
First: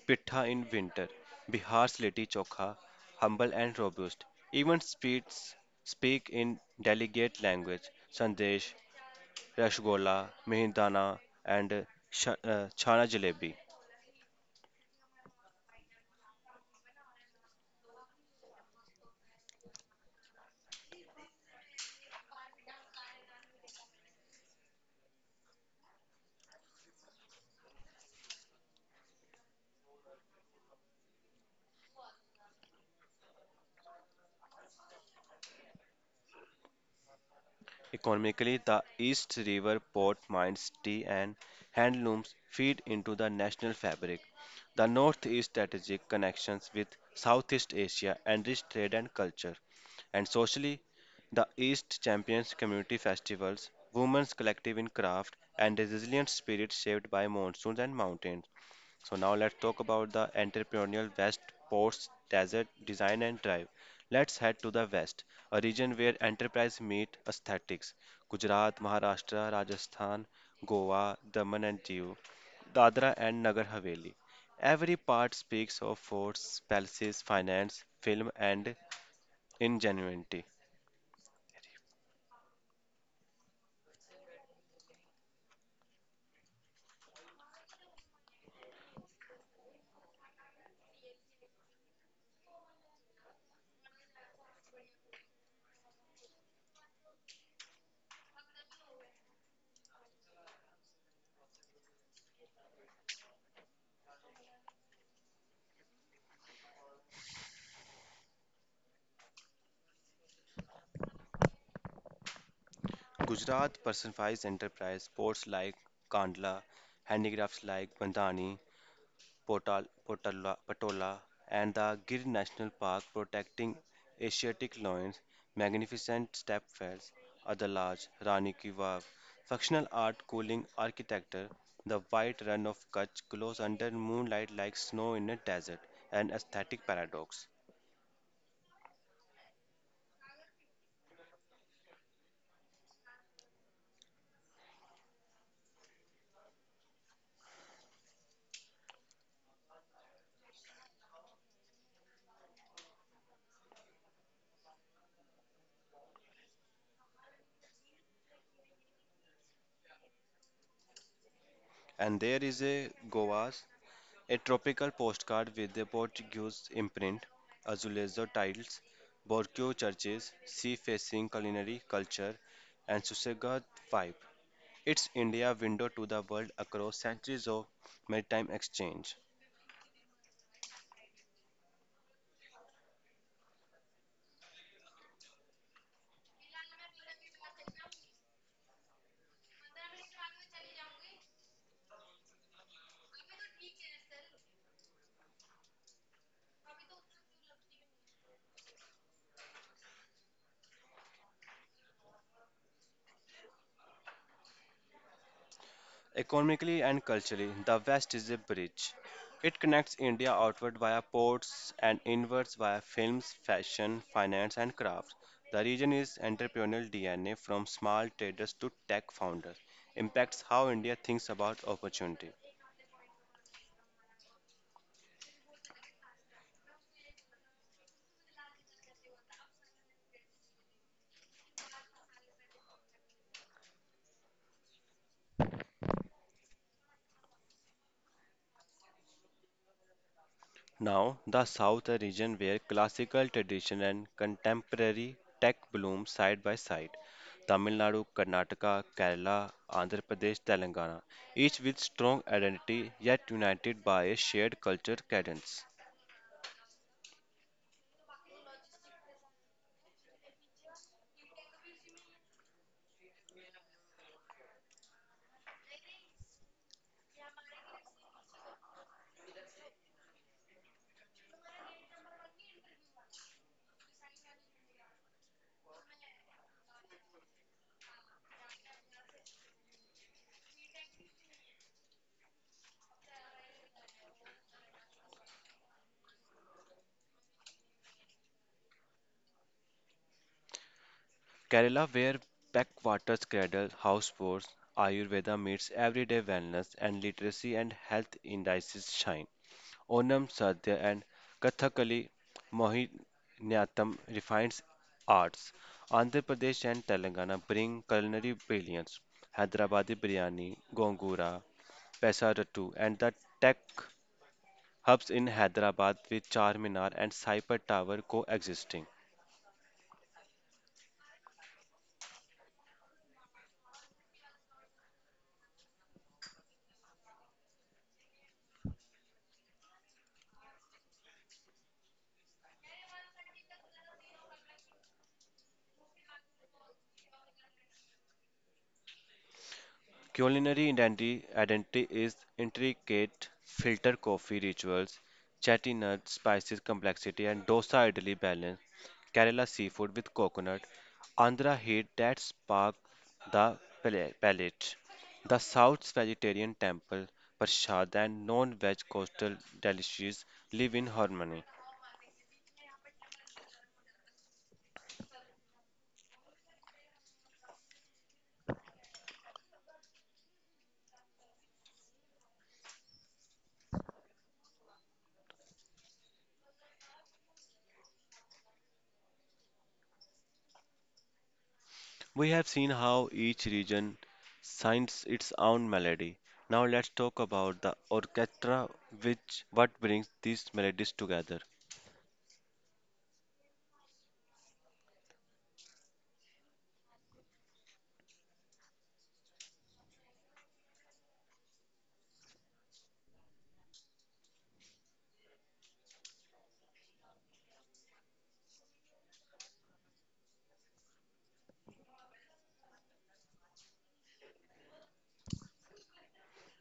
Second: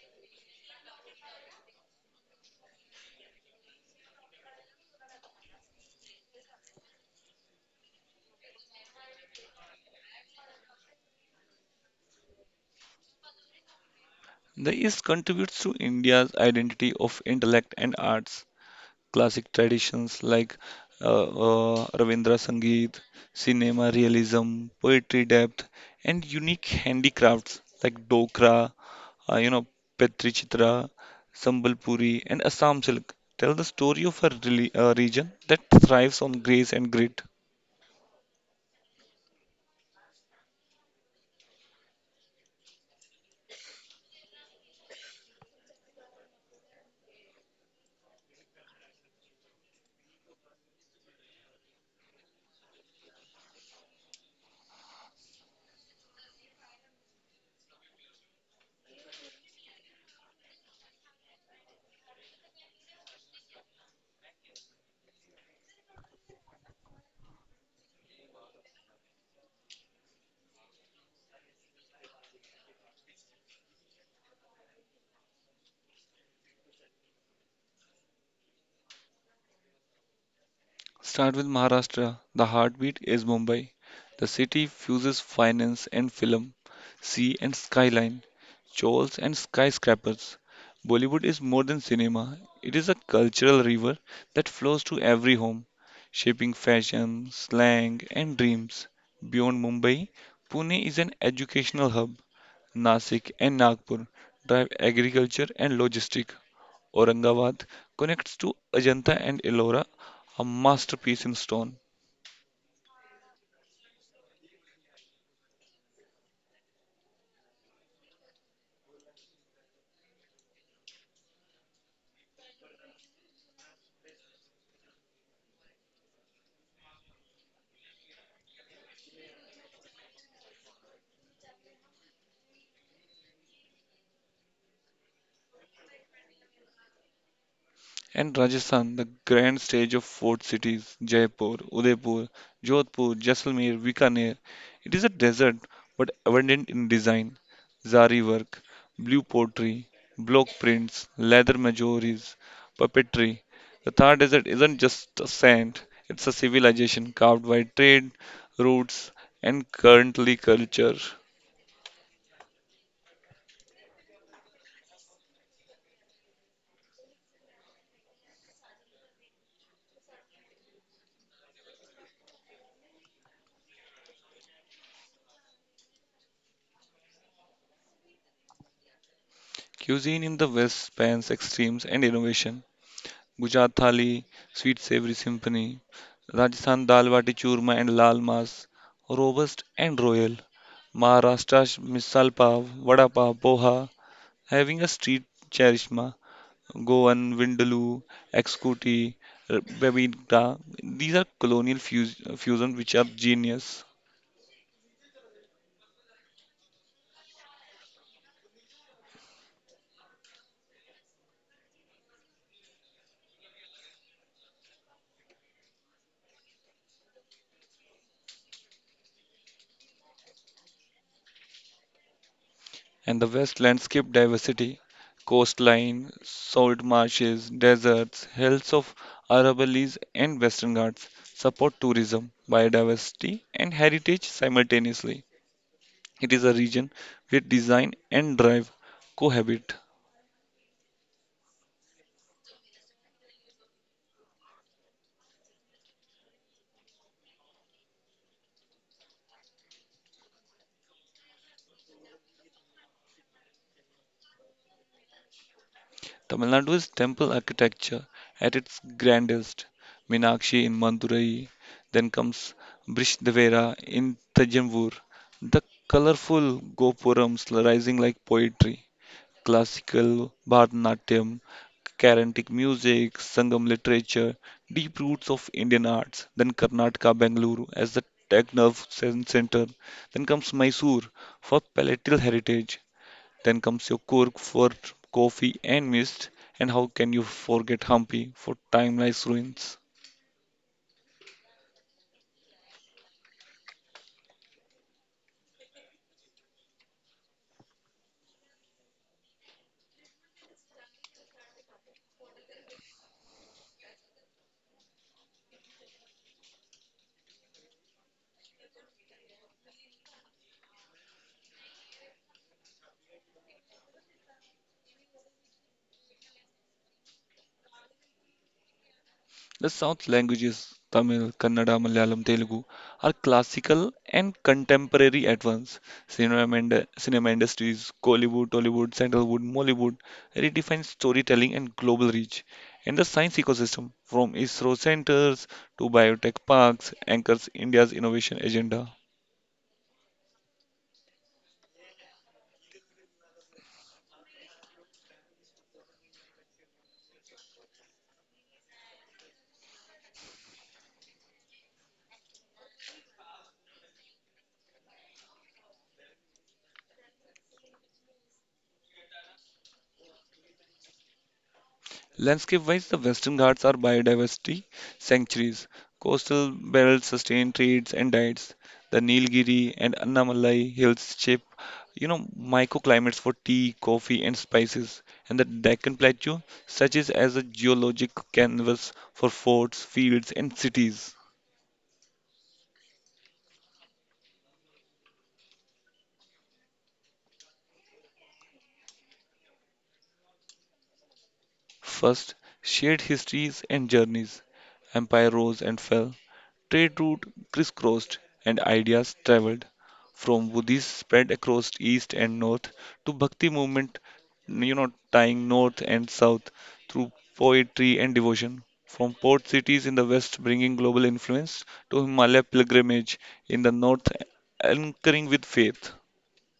pitha in winter, Bihar's litti chokha, humble and robust, even speak in delegate language, sandesh, rashgola, mihindana, and chana jalebi.
The East contributes to India's identity of intellect and arts. Classic traditions like Ravindra Sangeet, cinema realism, poetry depth, and unique handicrafts like Dokra, uh, you know, Petri Chitra, Sambalpuri, and Assam silk tell the story of a region that thrives on grace and grit.
Economically, the East River port mines, tea, and handlooms feed into the national fabric. The Northeast strategic connections with Southeast Asia enrich trade and culture. And socially, the East champions community festivals, women's collective in craft, and resilient spirit shaped by monsoons and mountains. So now let's talk about the entrepreneurial West Coast Desert Design and Drive. Let's head to the West, a region where enterprise meet aesthetics. Gujarat, Maharashtra, Rajasthan, Goa, Daman and Diu, Dadra and Nagar Haveli. Every part speaks of forts, palaces, finance, film and ingenuity.
Start with Maharashtra. The heartbeat is Mumbai. The city fuses finance and film, sea and skyline, chores and skyscrapers. Bollywood is more than cinema, it is a cultural river that flows to every home, shaping fashion, slang, and dreams. Beyond Mumbai, Pune is an educational hub. Nasik and Nagpur drive agriculture and logistics, Aurangabad connects to Ajanta and Ellora, a masterpiece in stone,
Gujarat personifies enterprise, ports like Kandla, handicrafts like Bandhani, Potal, Potala, Patola, and the Gir National Park protecting Asiatic lions, magnificent stepwells, other large, Rani Ki Vav, functional art cooling architecture, the white run of Kutch glows under moonlight like snow in a desert, an aesthetic paradox.
and Rajasthan, the grand stage of fort cities Jaipur, Udaipur, Jodhpur, Jaisalmer, Bikaner. It is a desert but abundant in design, zari work, blue pottery, block prints, leather majoris, puppetry. The Thar Desert isn't just a sand, it's a civilization carved by trade routes and currently culture.
And there is a Goa's a tropical postcard with a Portuguese imprint, azulejo tiles, Borgio churches, sea-facing culinary culture, and Susegad vibe. It's India window to the world across centuries of maritime exchange.
Cuisine in the West spans extremes and innovation. Gujarat Thali, Sweet Savory Symphony, Rajasthan Dal Bati Churma and Lal Mas, Robust and Royal, Maharashtra Misal Pav, Vada Pav, Poha, having a street charishma, Goan, Vindaloo, Exkuti, Babinka. These are colonial fusions which are genius.
Economically and culturally, the West is a bridge. It connects India outward via ports and inwards via films, fashion, finance, and crafts. The region is entrepreneurial DNA from small traders to tech founders. Impacts how India thinks about opportunity.
And the West landscape diversity, coastline, salt marshes, deserts, hills of Aravallis and Western Ghats support tourism, biodiversity and heritage simultaneously. It is a region where design and drive cohabit.
Now, the South, a region where classical tradition and contemporary tech bloom side by side. Tamil Nadu, Karnataka, Kerala, Andhra Pradesh, Telangana, each with strong identity yet united by a shared culture cadence.
Tamil Nadu's temple architecture at its grandest, Minakshi in Madurai, then comes Brishdevara in Thanjavur, the colorful gopurams rising like poetry, classical, Bharatanatyam, Carnatic music, Sangam literature, deep roots of Indian arts, then Karnataka, Bangalore as the tech nerve center, then comes Mysore for palatal heritage, then comes your Cork for coffee and mist, and how can you forget Hampi for timeless ruins?
Kerala, where backwaters cradle houseboats, Ayurveda meets everyday wellness and literacy and health indices shine. Onam Sadhya and Kathakali Mohiniyattam refines arts. Andhra Pradesh and Telangana bring culinary brilliance. Hyderabadi biryani, gongura, pesarattu, and the tech hubs in Hyderabad with Charminar and Cyper Tower coexisting.
The South languages, Tamil, Kannada, Malayalam, Telugu, are classical and contemporary at once. Cinema industries, Kollywood, Tollywood, Sandalwood, Mollywood redefine storytelling and global reach. And the science ecosystem, from ISRO centers to biotech parks, anchors India's innovation agenda.
Culinary identity is intricate filter coffee rituals, chatty nuts, spices complexity, and dosa idli balance, Kerala seafood with coconut, Andhra heat that spark the palate, the South's vegetarian temple, prasad, and non-veg coastal delicacies live in harmony.
Landscape wise, the Western Ghats are biodiversity sanctuaries. Coastal belts sustain trades and diets. The Nilgiri and Annamalai hills shape microclimates for tea, coffee, and spices. And the Deccan Plateau serves as a geologic canvas for forts, fields, and cities.
We have seen how each region signs its own melody. Now let's talk about the orchestra, which what brings these melodies together.
First, shared histories and journeys. Empire rose and fell, trade routes crisscrossed and ideas traveled. From Buddhism spread across east and north to Bhakti movement, tying north and south through poetry and devotion. From port cities in the west bringing global influence to Himalaya pilgrimage in the north anchoring with faith.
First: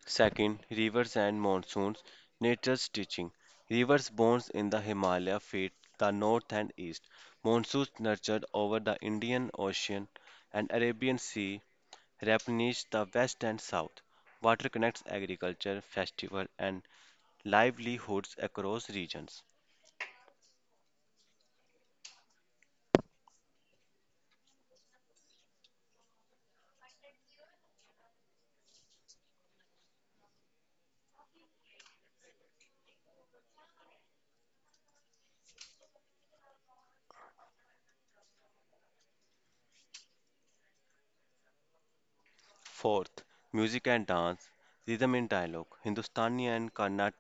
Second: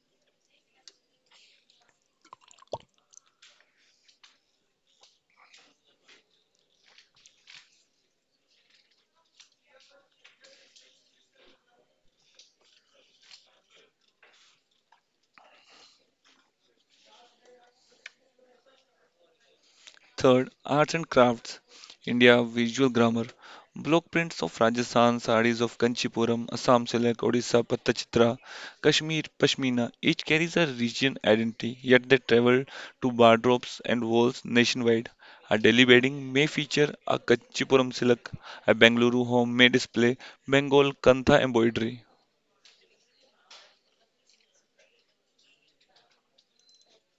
Second, rivers and monsoons, nature's teaching. Rivers born in the Himalaya feed the north and east. Monsoons nurtured over the Indian Ocean and Arabian Sea replenish the west and south. Water connects agriculture, festival, and livelihoods across regions.
Third, arts and crafts. India visual grammar. Block prints of Rajasthan, sarees of Kanchipuram, Assam silk, Odisha Pattachitra, Kashmir Pashmina. Each carries a region identity, yet they travel to wardrobes and walls nationwide. A Delhi wedding may feature a Kanchipuram silk, a Bengaluru home may display Bengal kantha embroidery.
Fourth, music and dance, rhythm and dialogue. Hindustani and Carnatic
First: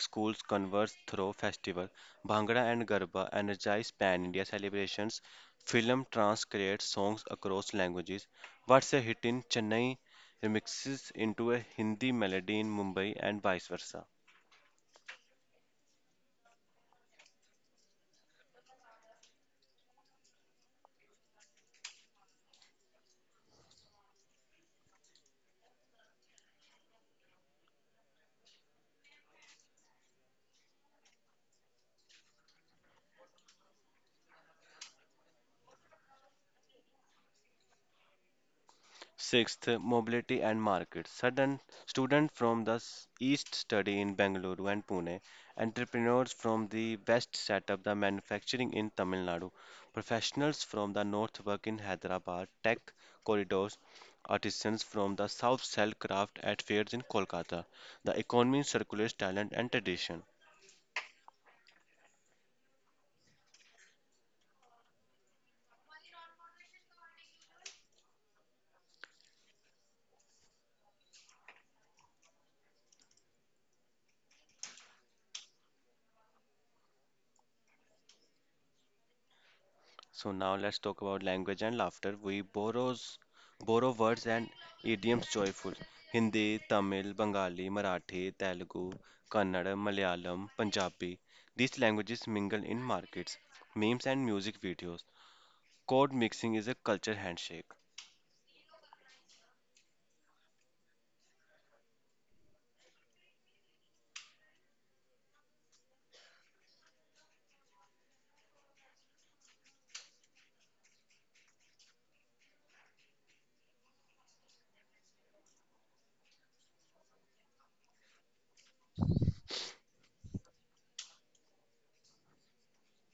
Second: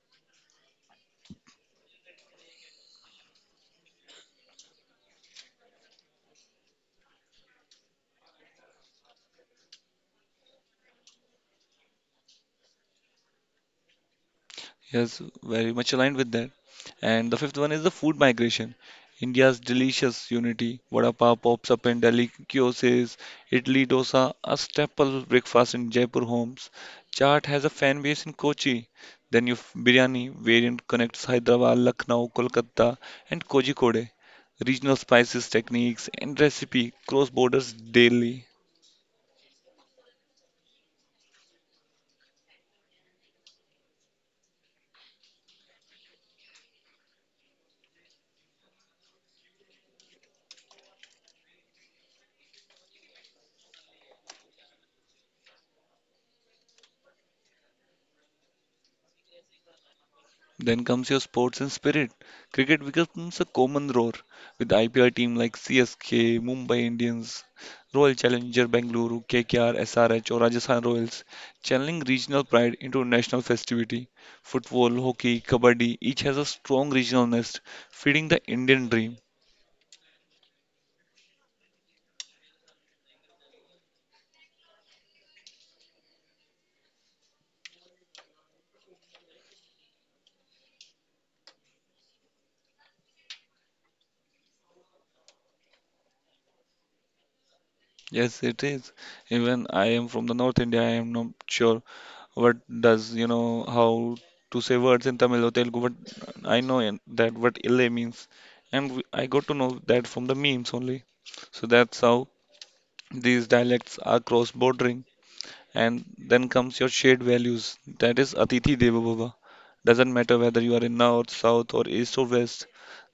schools converse through festival. Bhangra and Garba energize pan-India celebrations. Film trance creates songs across languages. What's a hit in Chennai remixes into a Hindi melody in Mumbai and vice versa.
Yes, very much aligned with that. And the fifth one is the food migration. India's delicious unity. Vada pav pops up in Delhi kiosks. Idli dosa, a staple breakfast in Jaipur homes. Chaat has a fan base in Kochi. Then you biryani variant connects Hyderabad, Lucknow, Kolkata, and Kozhikode. Regional spices, techniques, and recipe cross borders daily.
Sixth, mobility and markets. Sudden students from the east study in Bengaluru and Pune. Entrepreneurs from the west set up the manufacturing in Tamil Nadu. Professionals from the north work in Hyderabad, tech corridors. Artisans from the south sell craft at fairs in Kolkata. The economy circulates talent and tradition.
Then comes your sports and spirit. Cricket becomes a common roar with IPL team like CSK, Mumbai Indians, Royal Challenger Bangalore, KKR, SRH or Rajasthan Royals, channeling regional pride into national festivity. Football, hockey, kabaddi each has a strong regional nest, feeding the Indian dream.
So now let's talk about language and laughter. We borrow words and idioms joyful. Hindi, Tamil, Bengali, Marathi, Telugu, Kannada, Malayalam, Punjabi. These languages mingle in markets, memes and music videos. Code mixing is a culture handshake.
Yes, it is. Even I am from the North India. I am not sure what does you know how to say words in Tamil or Telugu, but I know that what "ile" means, and I got to know that from the memes only. So that's how these dialects are cross-bordering and then comes your shared values that is Atithi Deva Bhava. Doesn't matter whether you are in north, south, or east or west,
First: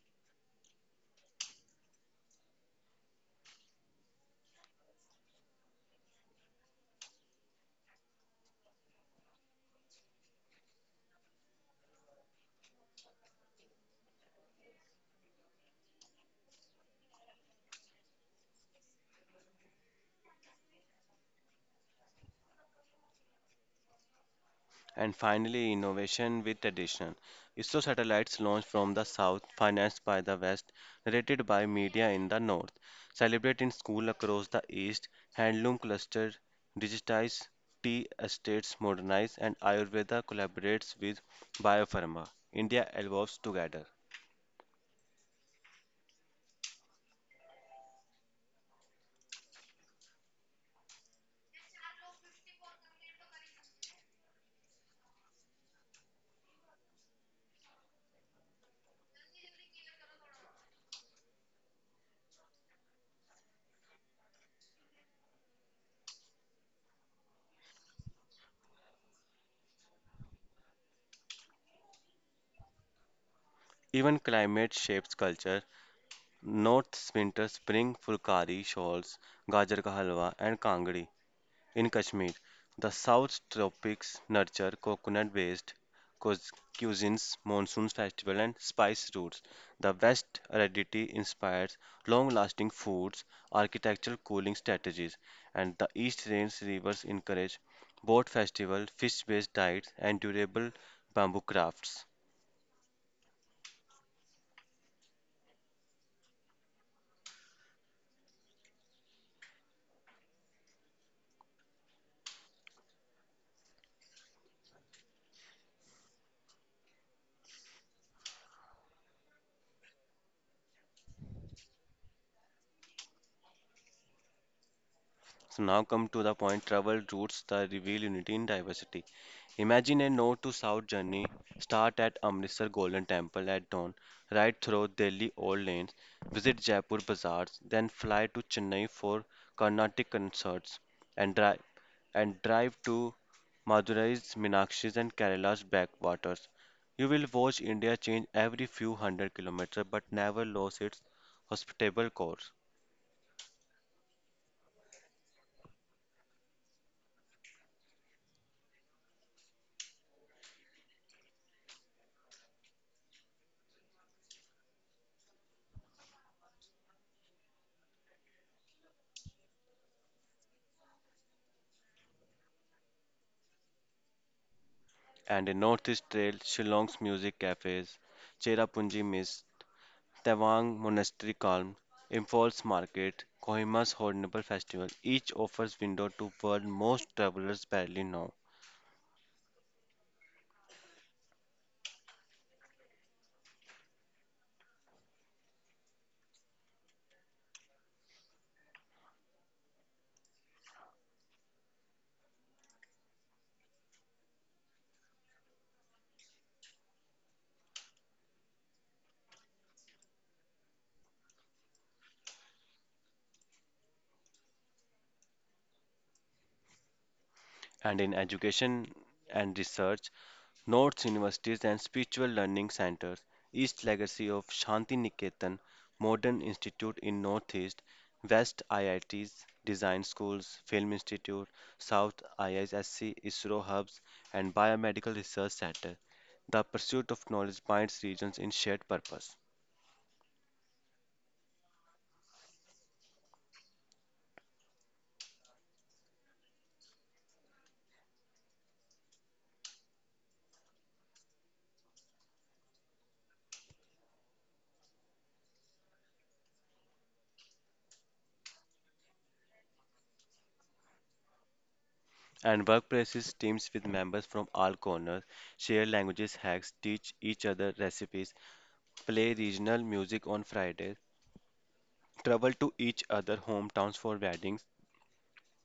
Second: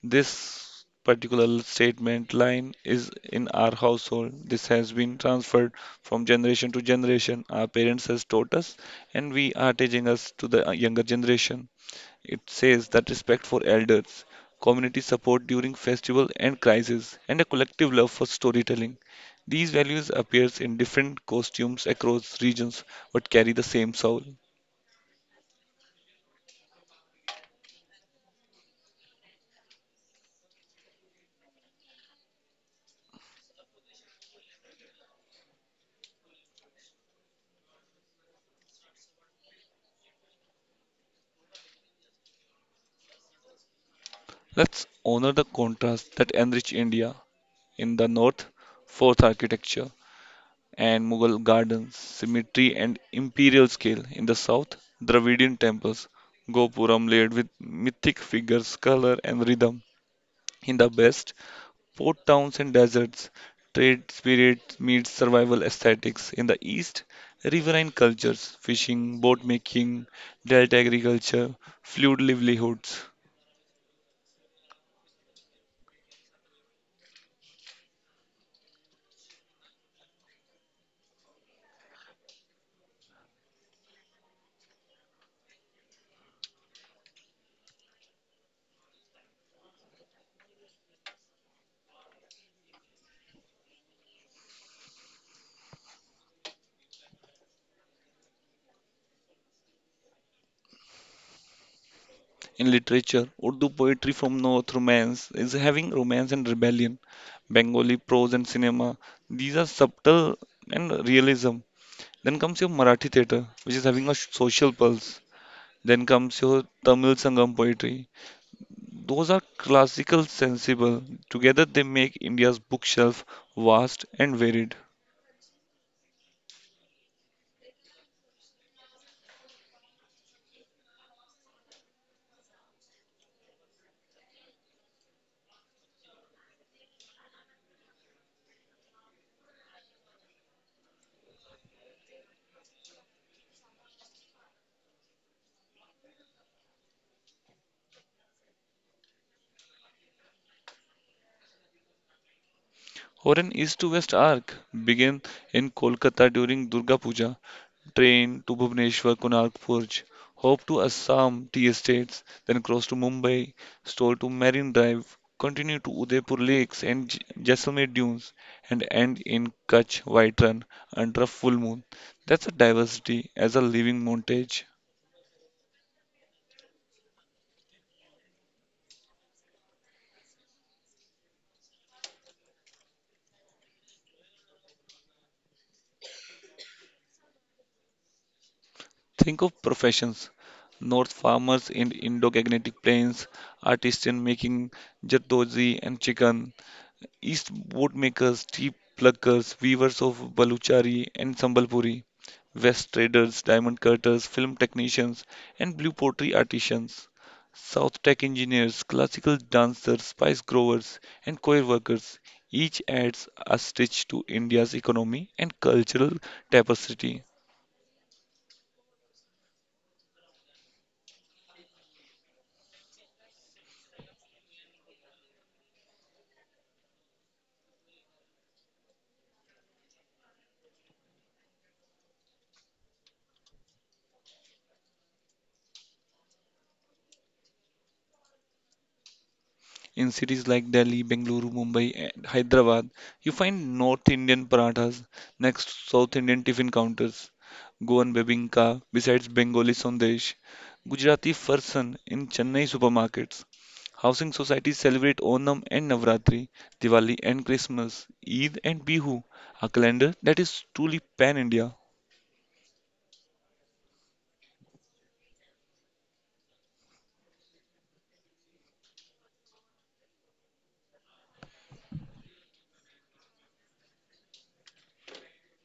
this particular statement line is in our household. This has been transferred from generation to generation. Our parents has taught us, and we are teaching us to the younger generation. It says that respect for elders, community support during festival and crisis, and a collective love for storytelling. These values appears in different costumes across regions but carry the same soul.
And finally, innovation with tradition. ISRO satellites launched from the south, financed by the west, narrated by media in the north, celebrate in school across the east, handloom cluster, digitize tea estates, modernize, and Ayurveda collaborates with biopharma. India evolves together.
Let's honor the contrast that enrich India. In the north, fourth architecture and Mughal gardens, symmetry and imperial scale. In the south, Dravidian temples, Gopuram layered with mythic figures, color and rhythm. In the west, port towns and deserts, trade spirit meets survival aesthetics. In the east, riverine cultures, fishing, boat making, delta agriculture, fluid livelihoods.
Even climate shapes culture. North's winter spring fulkari shawls, gajar ka halwa, and kangdi. In Kashmir, the South Tropics nurture coconut based cuisines, monsoon festival, and spice routes. The West aridity inspires long lasting foods, architectural cooling strategies, and the East rain's rivers encourage boat festival, fish based diets, and durable bamboo crafts.
In literature, Urdu poetry from North Romance is having romance and rebellion. Bengali prose and cinema, these are subtle and realism. Then comes your Marathi theatre, which is having a social pulse. Then comes your Tamil Sangam poetry, those are classical sensible. Together they make India's bookshelf vast and varied.
So now come to the point travel routes that reveal unity in diversity. Imagine a north to south journey. Start at Amritsar Golden Temple at dawn, ride through Delhi old lanes, visit Jaipur bazaars, then fly to Chennai for Carnatic concerts, and drive and drive to Madurai's Meenakshi's and Kerala's backwaters. You will watch India change every few hundred kilometers, but never lose its hospitable core.
Or an east to west arc begin in Kolkata during Durga Puja, train to Bhubaneswar, Konark Forge, hop to Assam tea estates, then cross to Mumbai, stroll to Marine Drive, continue to Udaipur Lakes and Jaisalmer Dunes, and end in Kutch White Run under a full moon. That's a diversity as a living montage.
And in Northeast Trail, Shillong's music cafes, Cherrapunji Mist, Tawang Monastery Calm, Imphal's Market, Kohima's Hornbill Festival each offers window to world most travelers barely know.
Think of professions. North farmers in Indo-Gangetic plains, artists in making jardozi and chicken, East boatmakers, tea pluckers, weavers of Baluchari and Sambalpuri, West traders, diamond cutters, film technicians, and blue pottery artisans, South tech engineers, classical dancers, spice growers, and coir workers. Each adds a stitch to India's economy and cultural tapestry.
And in education and research, North Universities and Spiritual Learning Centers, East Legacy of Shanti Niketan, Modern Institute in Northeast, West IITs, Design Schools, Film Institute, South IISC, ISRO Hubs, and Biomedical Research Center. The pursuit of knowledge binds regions in shared purpose.
In cities like Delhi, Bengaluru, Mumbai, and Hyderabad, you find North Indian parathas next to South Indian tiffin counters, Goan bebinka besides Bengali sandesh, Gujarati farsan in Chennai supermarkets. Housing societies celebrate Onam and Navratri, Diwali and Christmas, Eid and Bihu, a calendar that is truly pan India.
And workplaces, teams with members from all corners share languages, hacks, teach each other recipes, play regional music on Fridays, travel to each other hometowns for weddings.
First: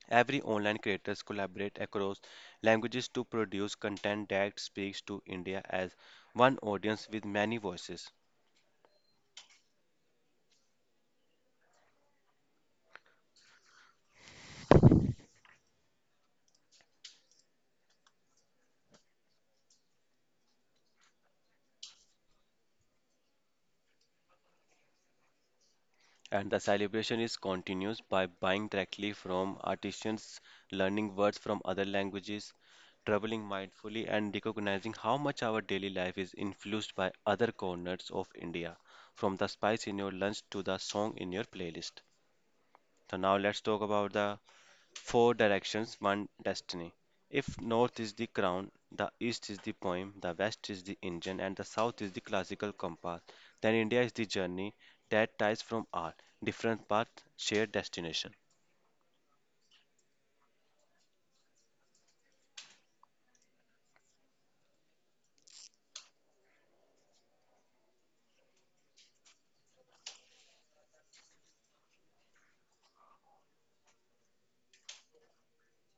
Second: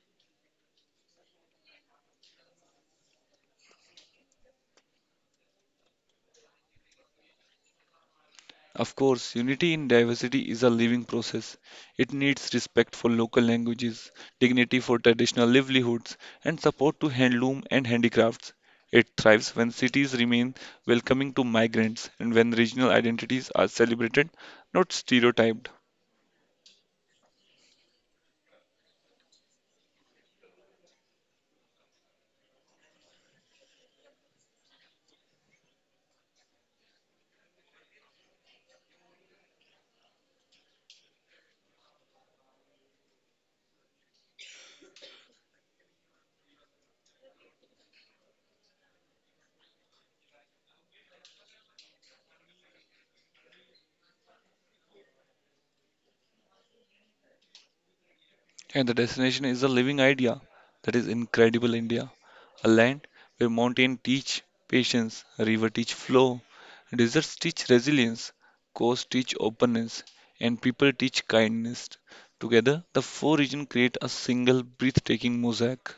Every online creators collaborate across languages to produce content that speaks to India as one audience with many voices.
Of course, unity in diversity is a living process. It needs respect for local languages, dignity for traditional livelihoods, and support to handloom and handicrafts. It thrives when cities remain welcoming to migrants and when regional identities are celebrated, not stereotyped.
And the celebration is continuous by buying directly from artisans, learning words from other languages, traveling mindfully, and recognizing how much our daily life is influenced by other corners of India, from the spice in your lunch to the song in your playlist. So now let's talk about the four directions, one destiny. If north is the crown, the east is the poem, the west is the engine, and the south is the classical compass, then India is the journey that ties from art, different paths, shared destination.
And the destination is a living idea that is incredible India. A land where mountains teach patience, river teach flow, deserts teach resilience, coasts teach openness, and people teach kindness. Together, the four regions create a single breathtaking mosaic.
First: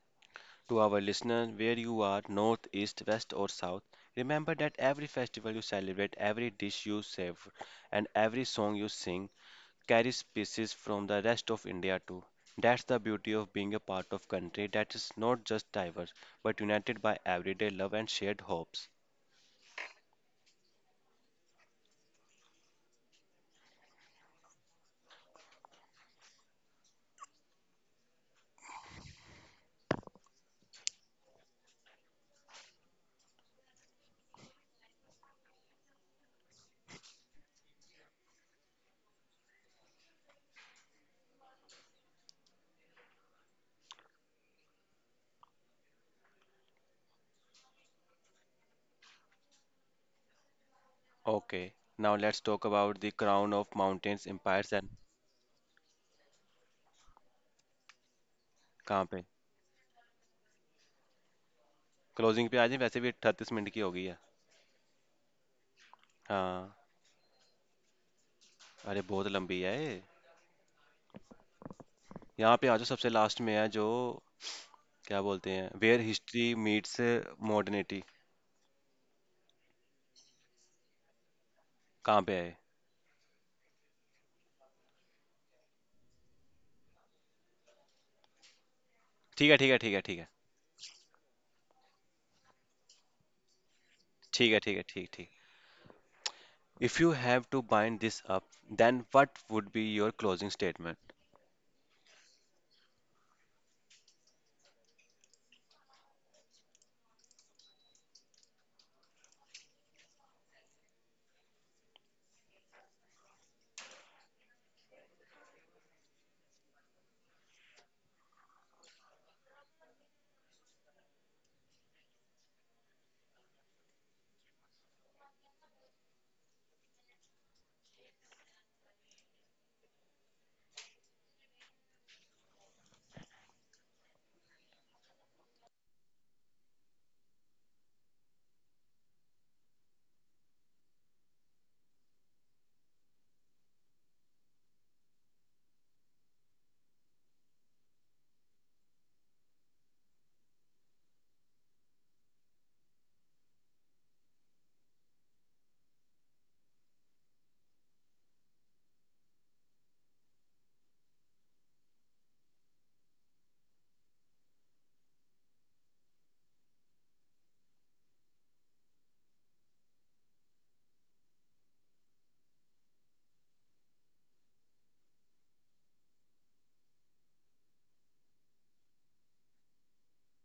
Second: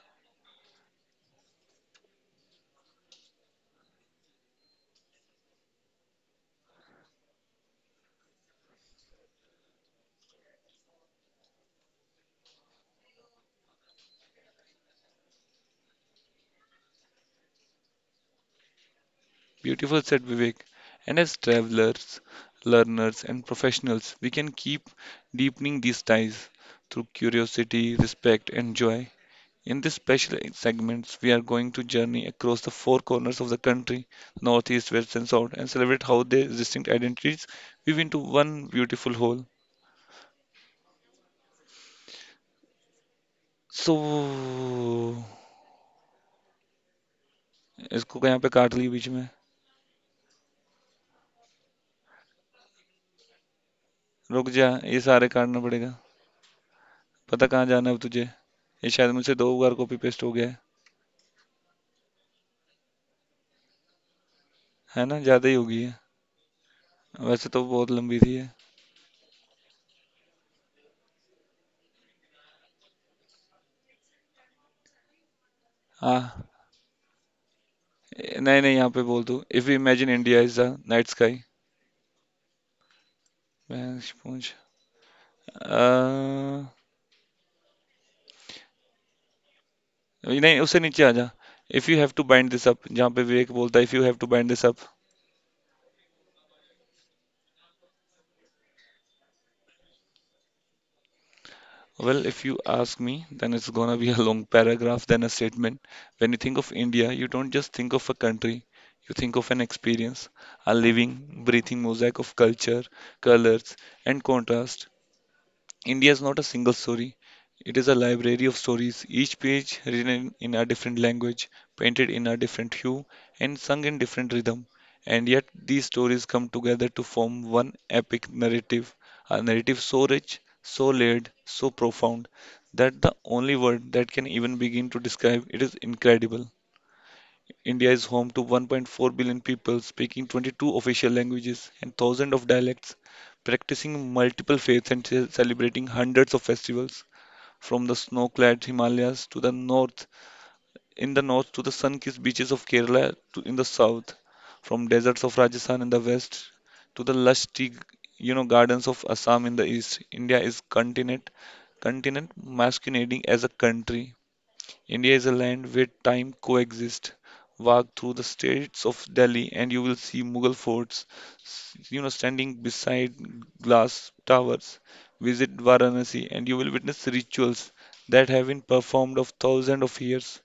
To our listeners, where you are, north, east, west, or south, remember that every festival you celebrate, every dish you savor, and every song you sing carries species from the rest of India too. That's the beauty of being a part of country that is not just diverse but united by everyday love and shared hopes.
Beautiful, said Vivek. And as travelers, learners, and professionals, we can keep deepening these ties through curiosity, respect, and joy. In this special segments, we are going to journey across the four corners of the country, northeast, west, and south, and celebrate how their distinct identities weave into one beautiful whole. सो इसको यहाँ पे काट ली बीच में।
Okay, now let's talk about the crown of mountains,
रुक जा,
empires and
ये सारे काटना पड़ेगा। पता कहाँ जाना है अब तुझे? ये
कहाँ
शायद
पे
मुझसे दो बार कॉपी पेस्ट हो गया है।
क्लोजिंग पे आ जाए वैसे भी 38 मिनट की हो गई है।
है ना, ज़्यादा ही होगी।
हाँ।
है, वैसे तो बहुत लंबी थी। है,
अरे बहुत लंबी है ये। यहाँ पे आ जाओ सबसे लास्ट में है जो क्या बोलते हैं वेयर हिस्ट्री
हाँ।
Meets modernity.
नहीं नहीं, यहाँ पे बोल दो, if you imagine India is the night sky.
कहाँ पे है?
मैं पूछ।
ठीक है, ठीक है, ठीक है, ठीक है,
No, you have to bind this up. If you have to bind
ठीक है,
this
ठीक
up,
है, ठीक ठीक। If you have to bind this up, then what would be your closing statement?
well, if you ask me, then it's going to be a long paragraph, then a statement. When you think of India, you don't just think of a country; you think of an experience—a living, breathing mosaic of culture, colours, and contrast. India is not a single story. It is a library of stories, each page written in a different language, painted in a different hue, and sung in different rhythm. And yet, these stories come together to form one epic narrative, a narrative so rich, so layered, so profound, that the only word that can even begin to describe it is incredible. India is home to 1.4 billion people speaking 22 official languages and thousands of dialects, practicing multiple faiths and celebrating hundreds of festivals, from the snow-clad Himalayas to the north, in the north to the sun-kissed beaches of Kerala to in the south, from deserts of Rajasthan in the west to the lush tea, gardens of Assam in the east. India is continent masquerading as a country. India is a land where time coexists. Walk through the streets of Delhi and you will see Mughal forts, standing beside glass towers. Visit Varanasi and you will witness rituals that have been performed of thousands of years.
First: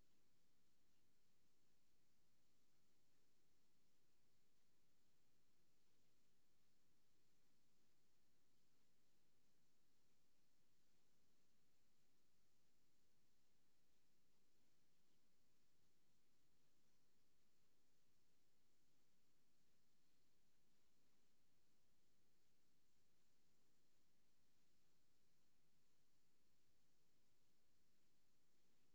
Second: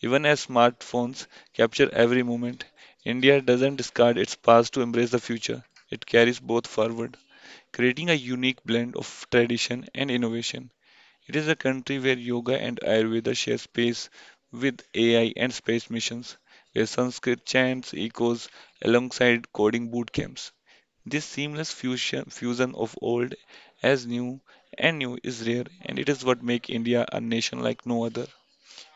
Even as smartphones capture every moment, India doesn't discard its past to embrace the future. It carries both forward, creating a unique blend of tradition and innovation. It is a country where yoga and Ayurveda share space with AI and space missions, where Sanskrit chants echoes alongside coding boot camps. This seamless fusion of old as new and new is rare, and it is what makes India a nation like no other.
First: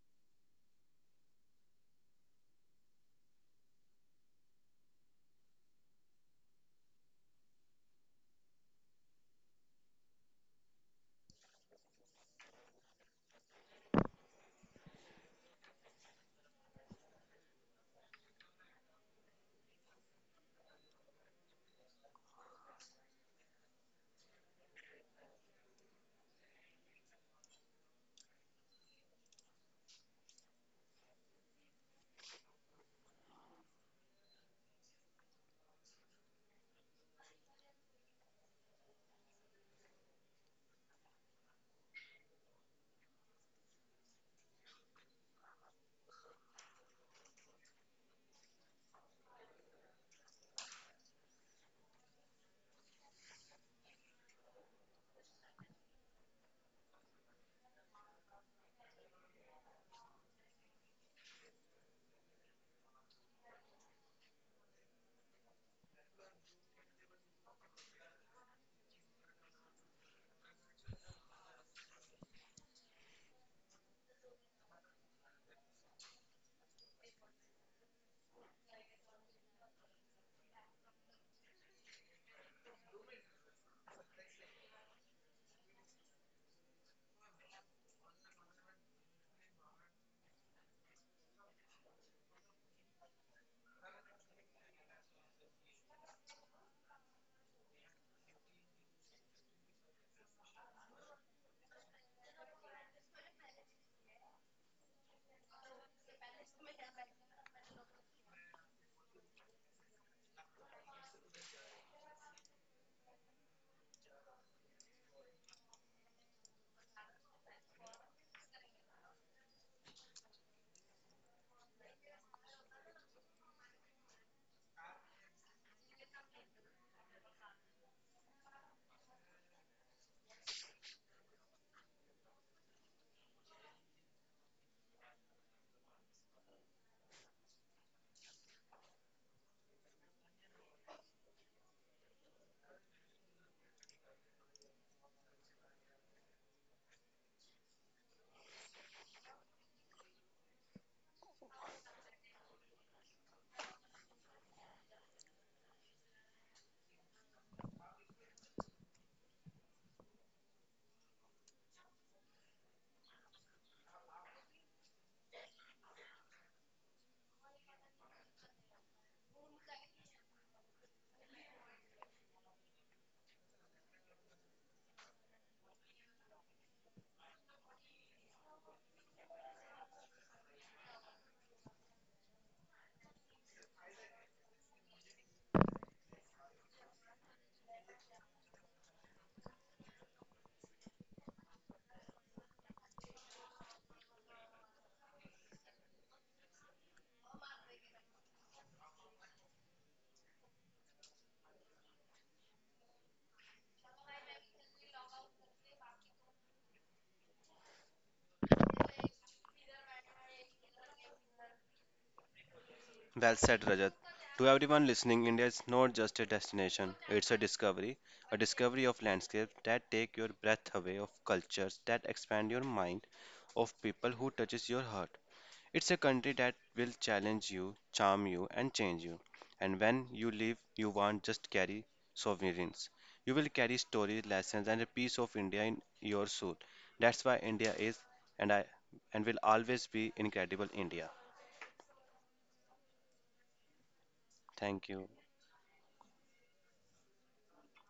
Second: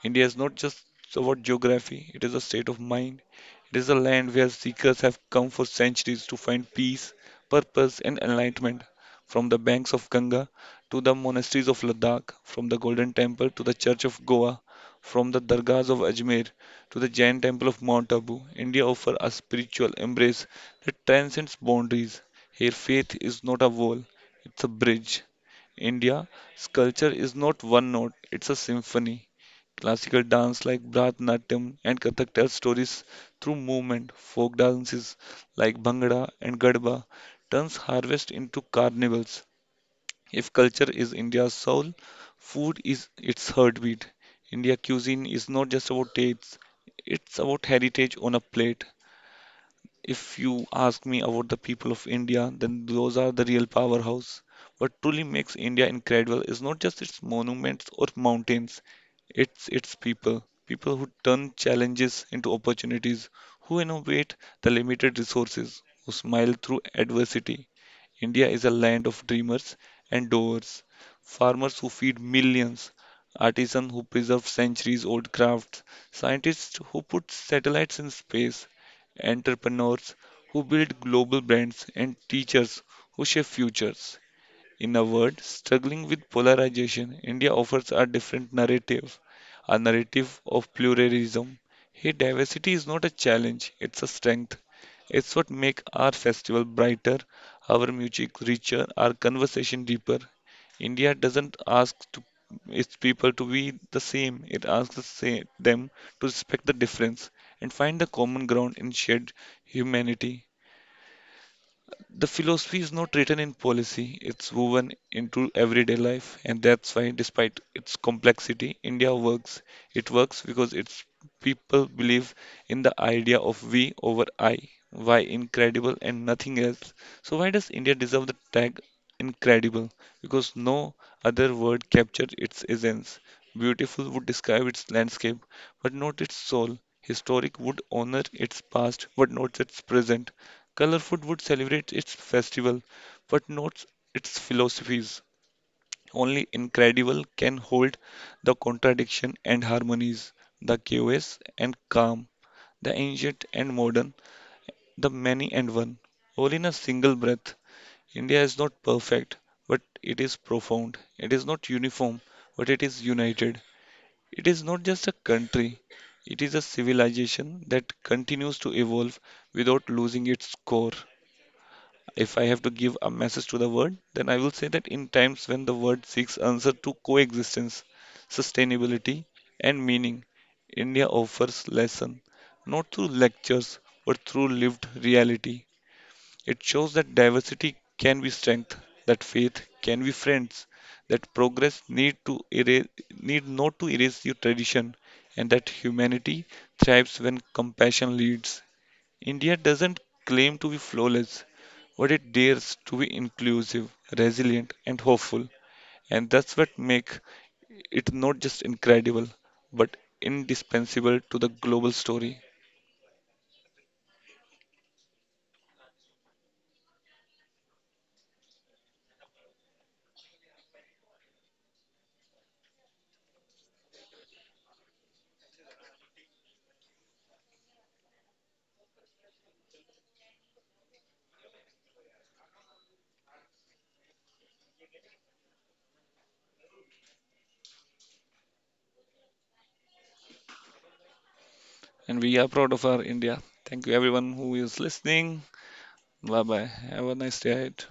India is not just about geography, it is a state of mind. It is a land where seekers have come for centuries to find peace, purpose, and enlightenment. From the banks of Ganga to the monasteries of Ladakh, from the Golden Temple to the Church of Goa, from the Dargahs of Ajmer to the Jain Temple of Mount Abu, India offers a spiritual embrace that transcends boundaries. Here, faith is not a wall, it's a bridge. India's culture is not one note, it's a symphony. Classical dance like Bharatanatyam and Kathak tells stories through movement. Folk dances like Bhangra and Gadba turns harvest into carnivals. If culture is India's soul, food is its heartbeat. India cuisine is not just about tastes, it's about heritage on a plate. If you ask me about the people of India, then those are the real powerhouse. What truly makes India incredible is not just its monuments or mountains, it's its people. People who turn challenges into opportunities, who innovate the limited resources, who smile through adversity. India is a land of dreamers and doers, farmers who feed millions, artisans who preserve centuries old crafts, scientists who put satellites in space, entrepreneurs who build global brands, and teachers who shape futures. In a word, struggling with polarization, India offers a different narrative, a narrative of pluralism. Here, diversity is not a challenge, it's a strength. It's what makes our festival brighter, our music richer, our conversation deeper. India doesn't ask to, its people to be the same, it asks them to respect the difference and find the common ground in shared humanity. The philosophy is not written in policy, it's woven into everyday life, and that's why, despite its complexity, India works. It works because its people believe in the idea of we over I. Why incredible and nothing else? So, why does India deserve the tag incredible? Because no other word captured its essence. Beautiful would describe its landscape, but not its soul. Historic would honor its past, but not its present. Colorfoot would celebrate its festival, but not its philosophies. Only incredible can hold the contradiction and harmonies, the chaos and calm, the ancient and modern, the many and one. All in a single breath. India is not perfect, but it is profound. It is not uniform, but it is united. It is not just a country, it is a civilization that continues to evolve without losing its core. If I have to give a message to the world, then I will say that in times when the world seeks answer to coexistence, sustainability, and meaning, India offers lesson not through lectures but through lived reality. It shows that diversity can be strength, that faith can be friends, that progress need to erase, need not to erase your tradition, and that humanity thrives when compassion leads. India doesn't claim to be flawless, but it dares to be inclusive, resilient, and hopeful. And that's what makes it not just incredible, but indispensable to the global story.
Well said, Rajat. To everyone listening, India is not just a destination, it's a discovery of landscapes that take your breath away, of cultures that expand your mind, of people who touches your heart. It's a country that will challenge you, charm you, and change you. And when you leave, you won't just carry souvenirs. You will carry stories, lessons, and a piece of India in your soul. That's why India is and I and will always be incredible India.
And we are proud of our India. Thank you, everyone who is
Thank you.
listening. Bye bye. Have a nice day ahead.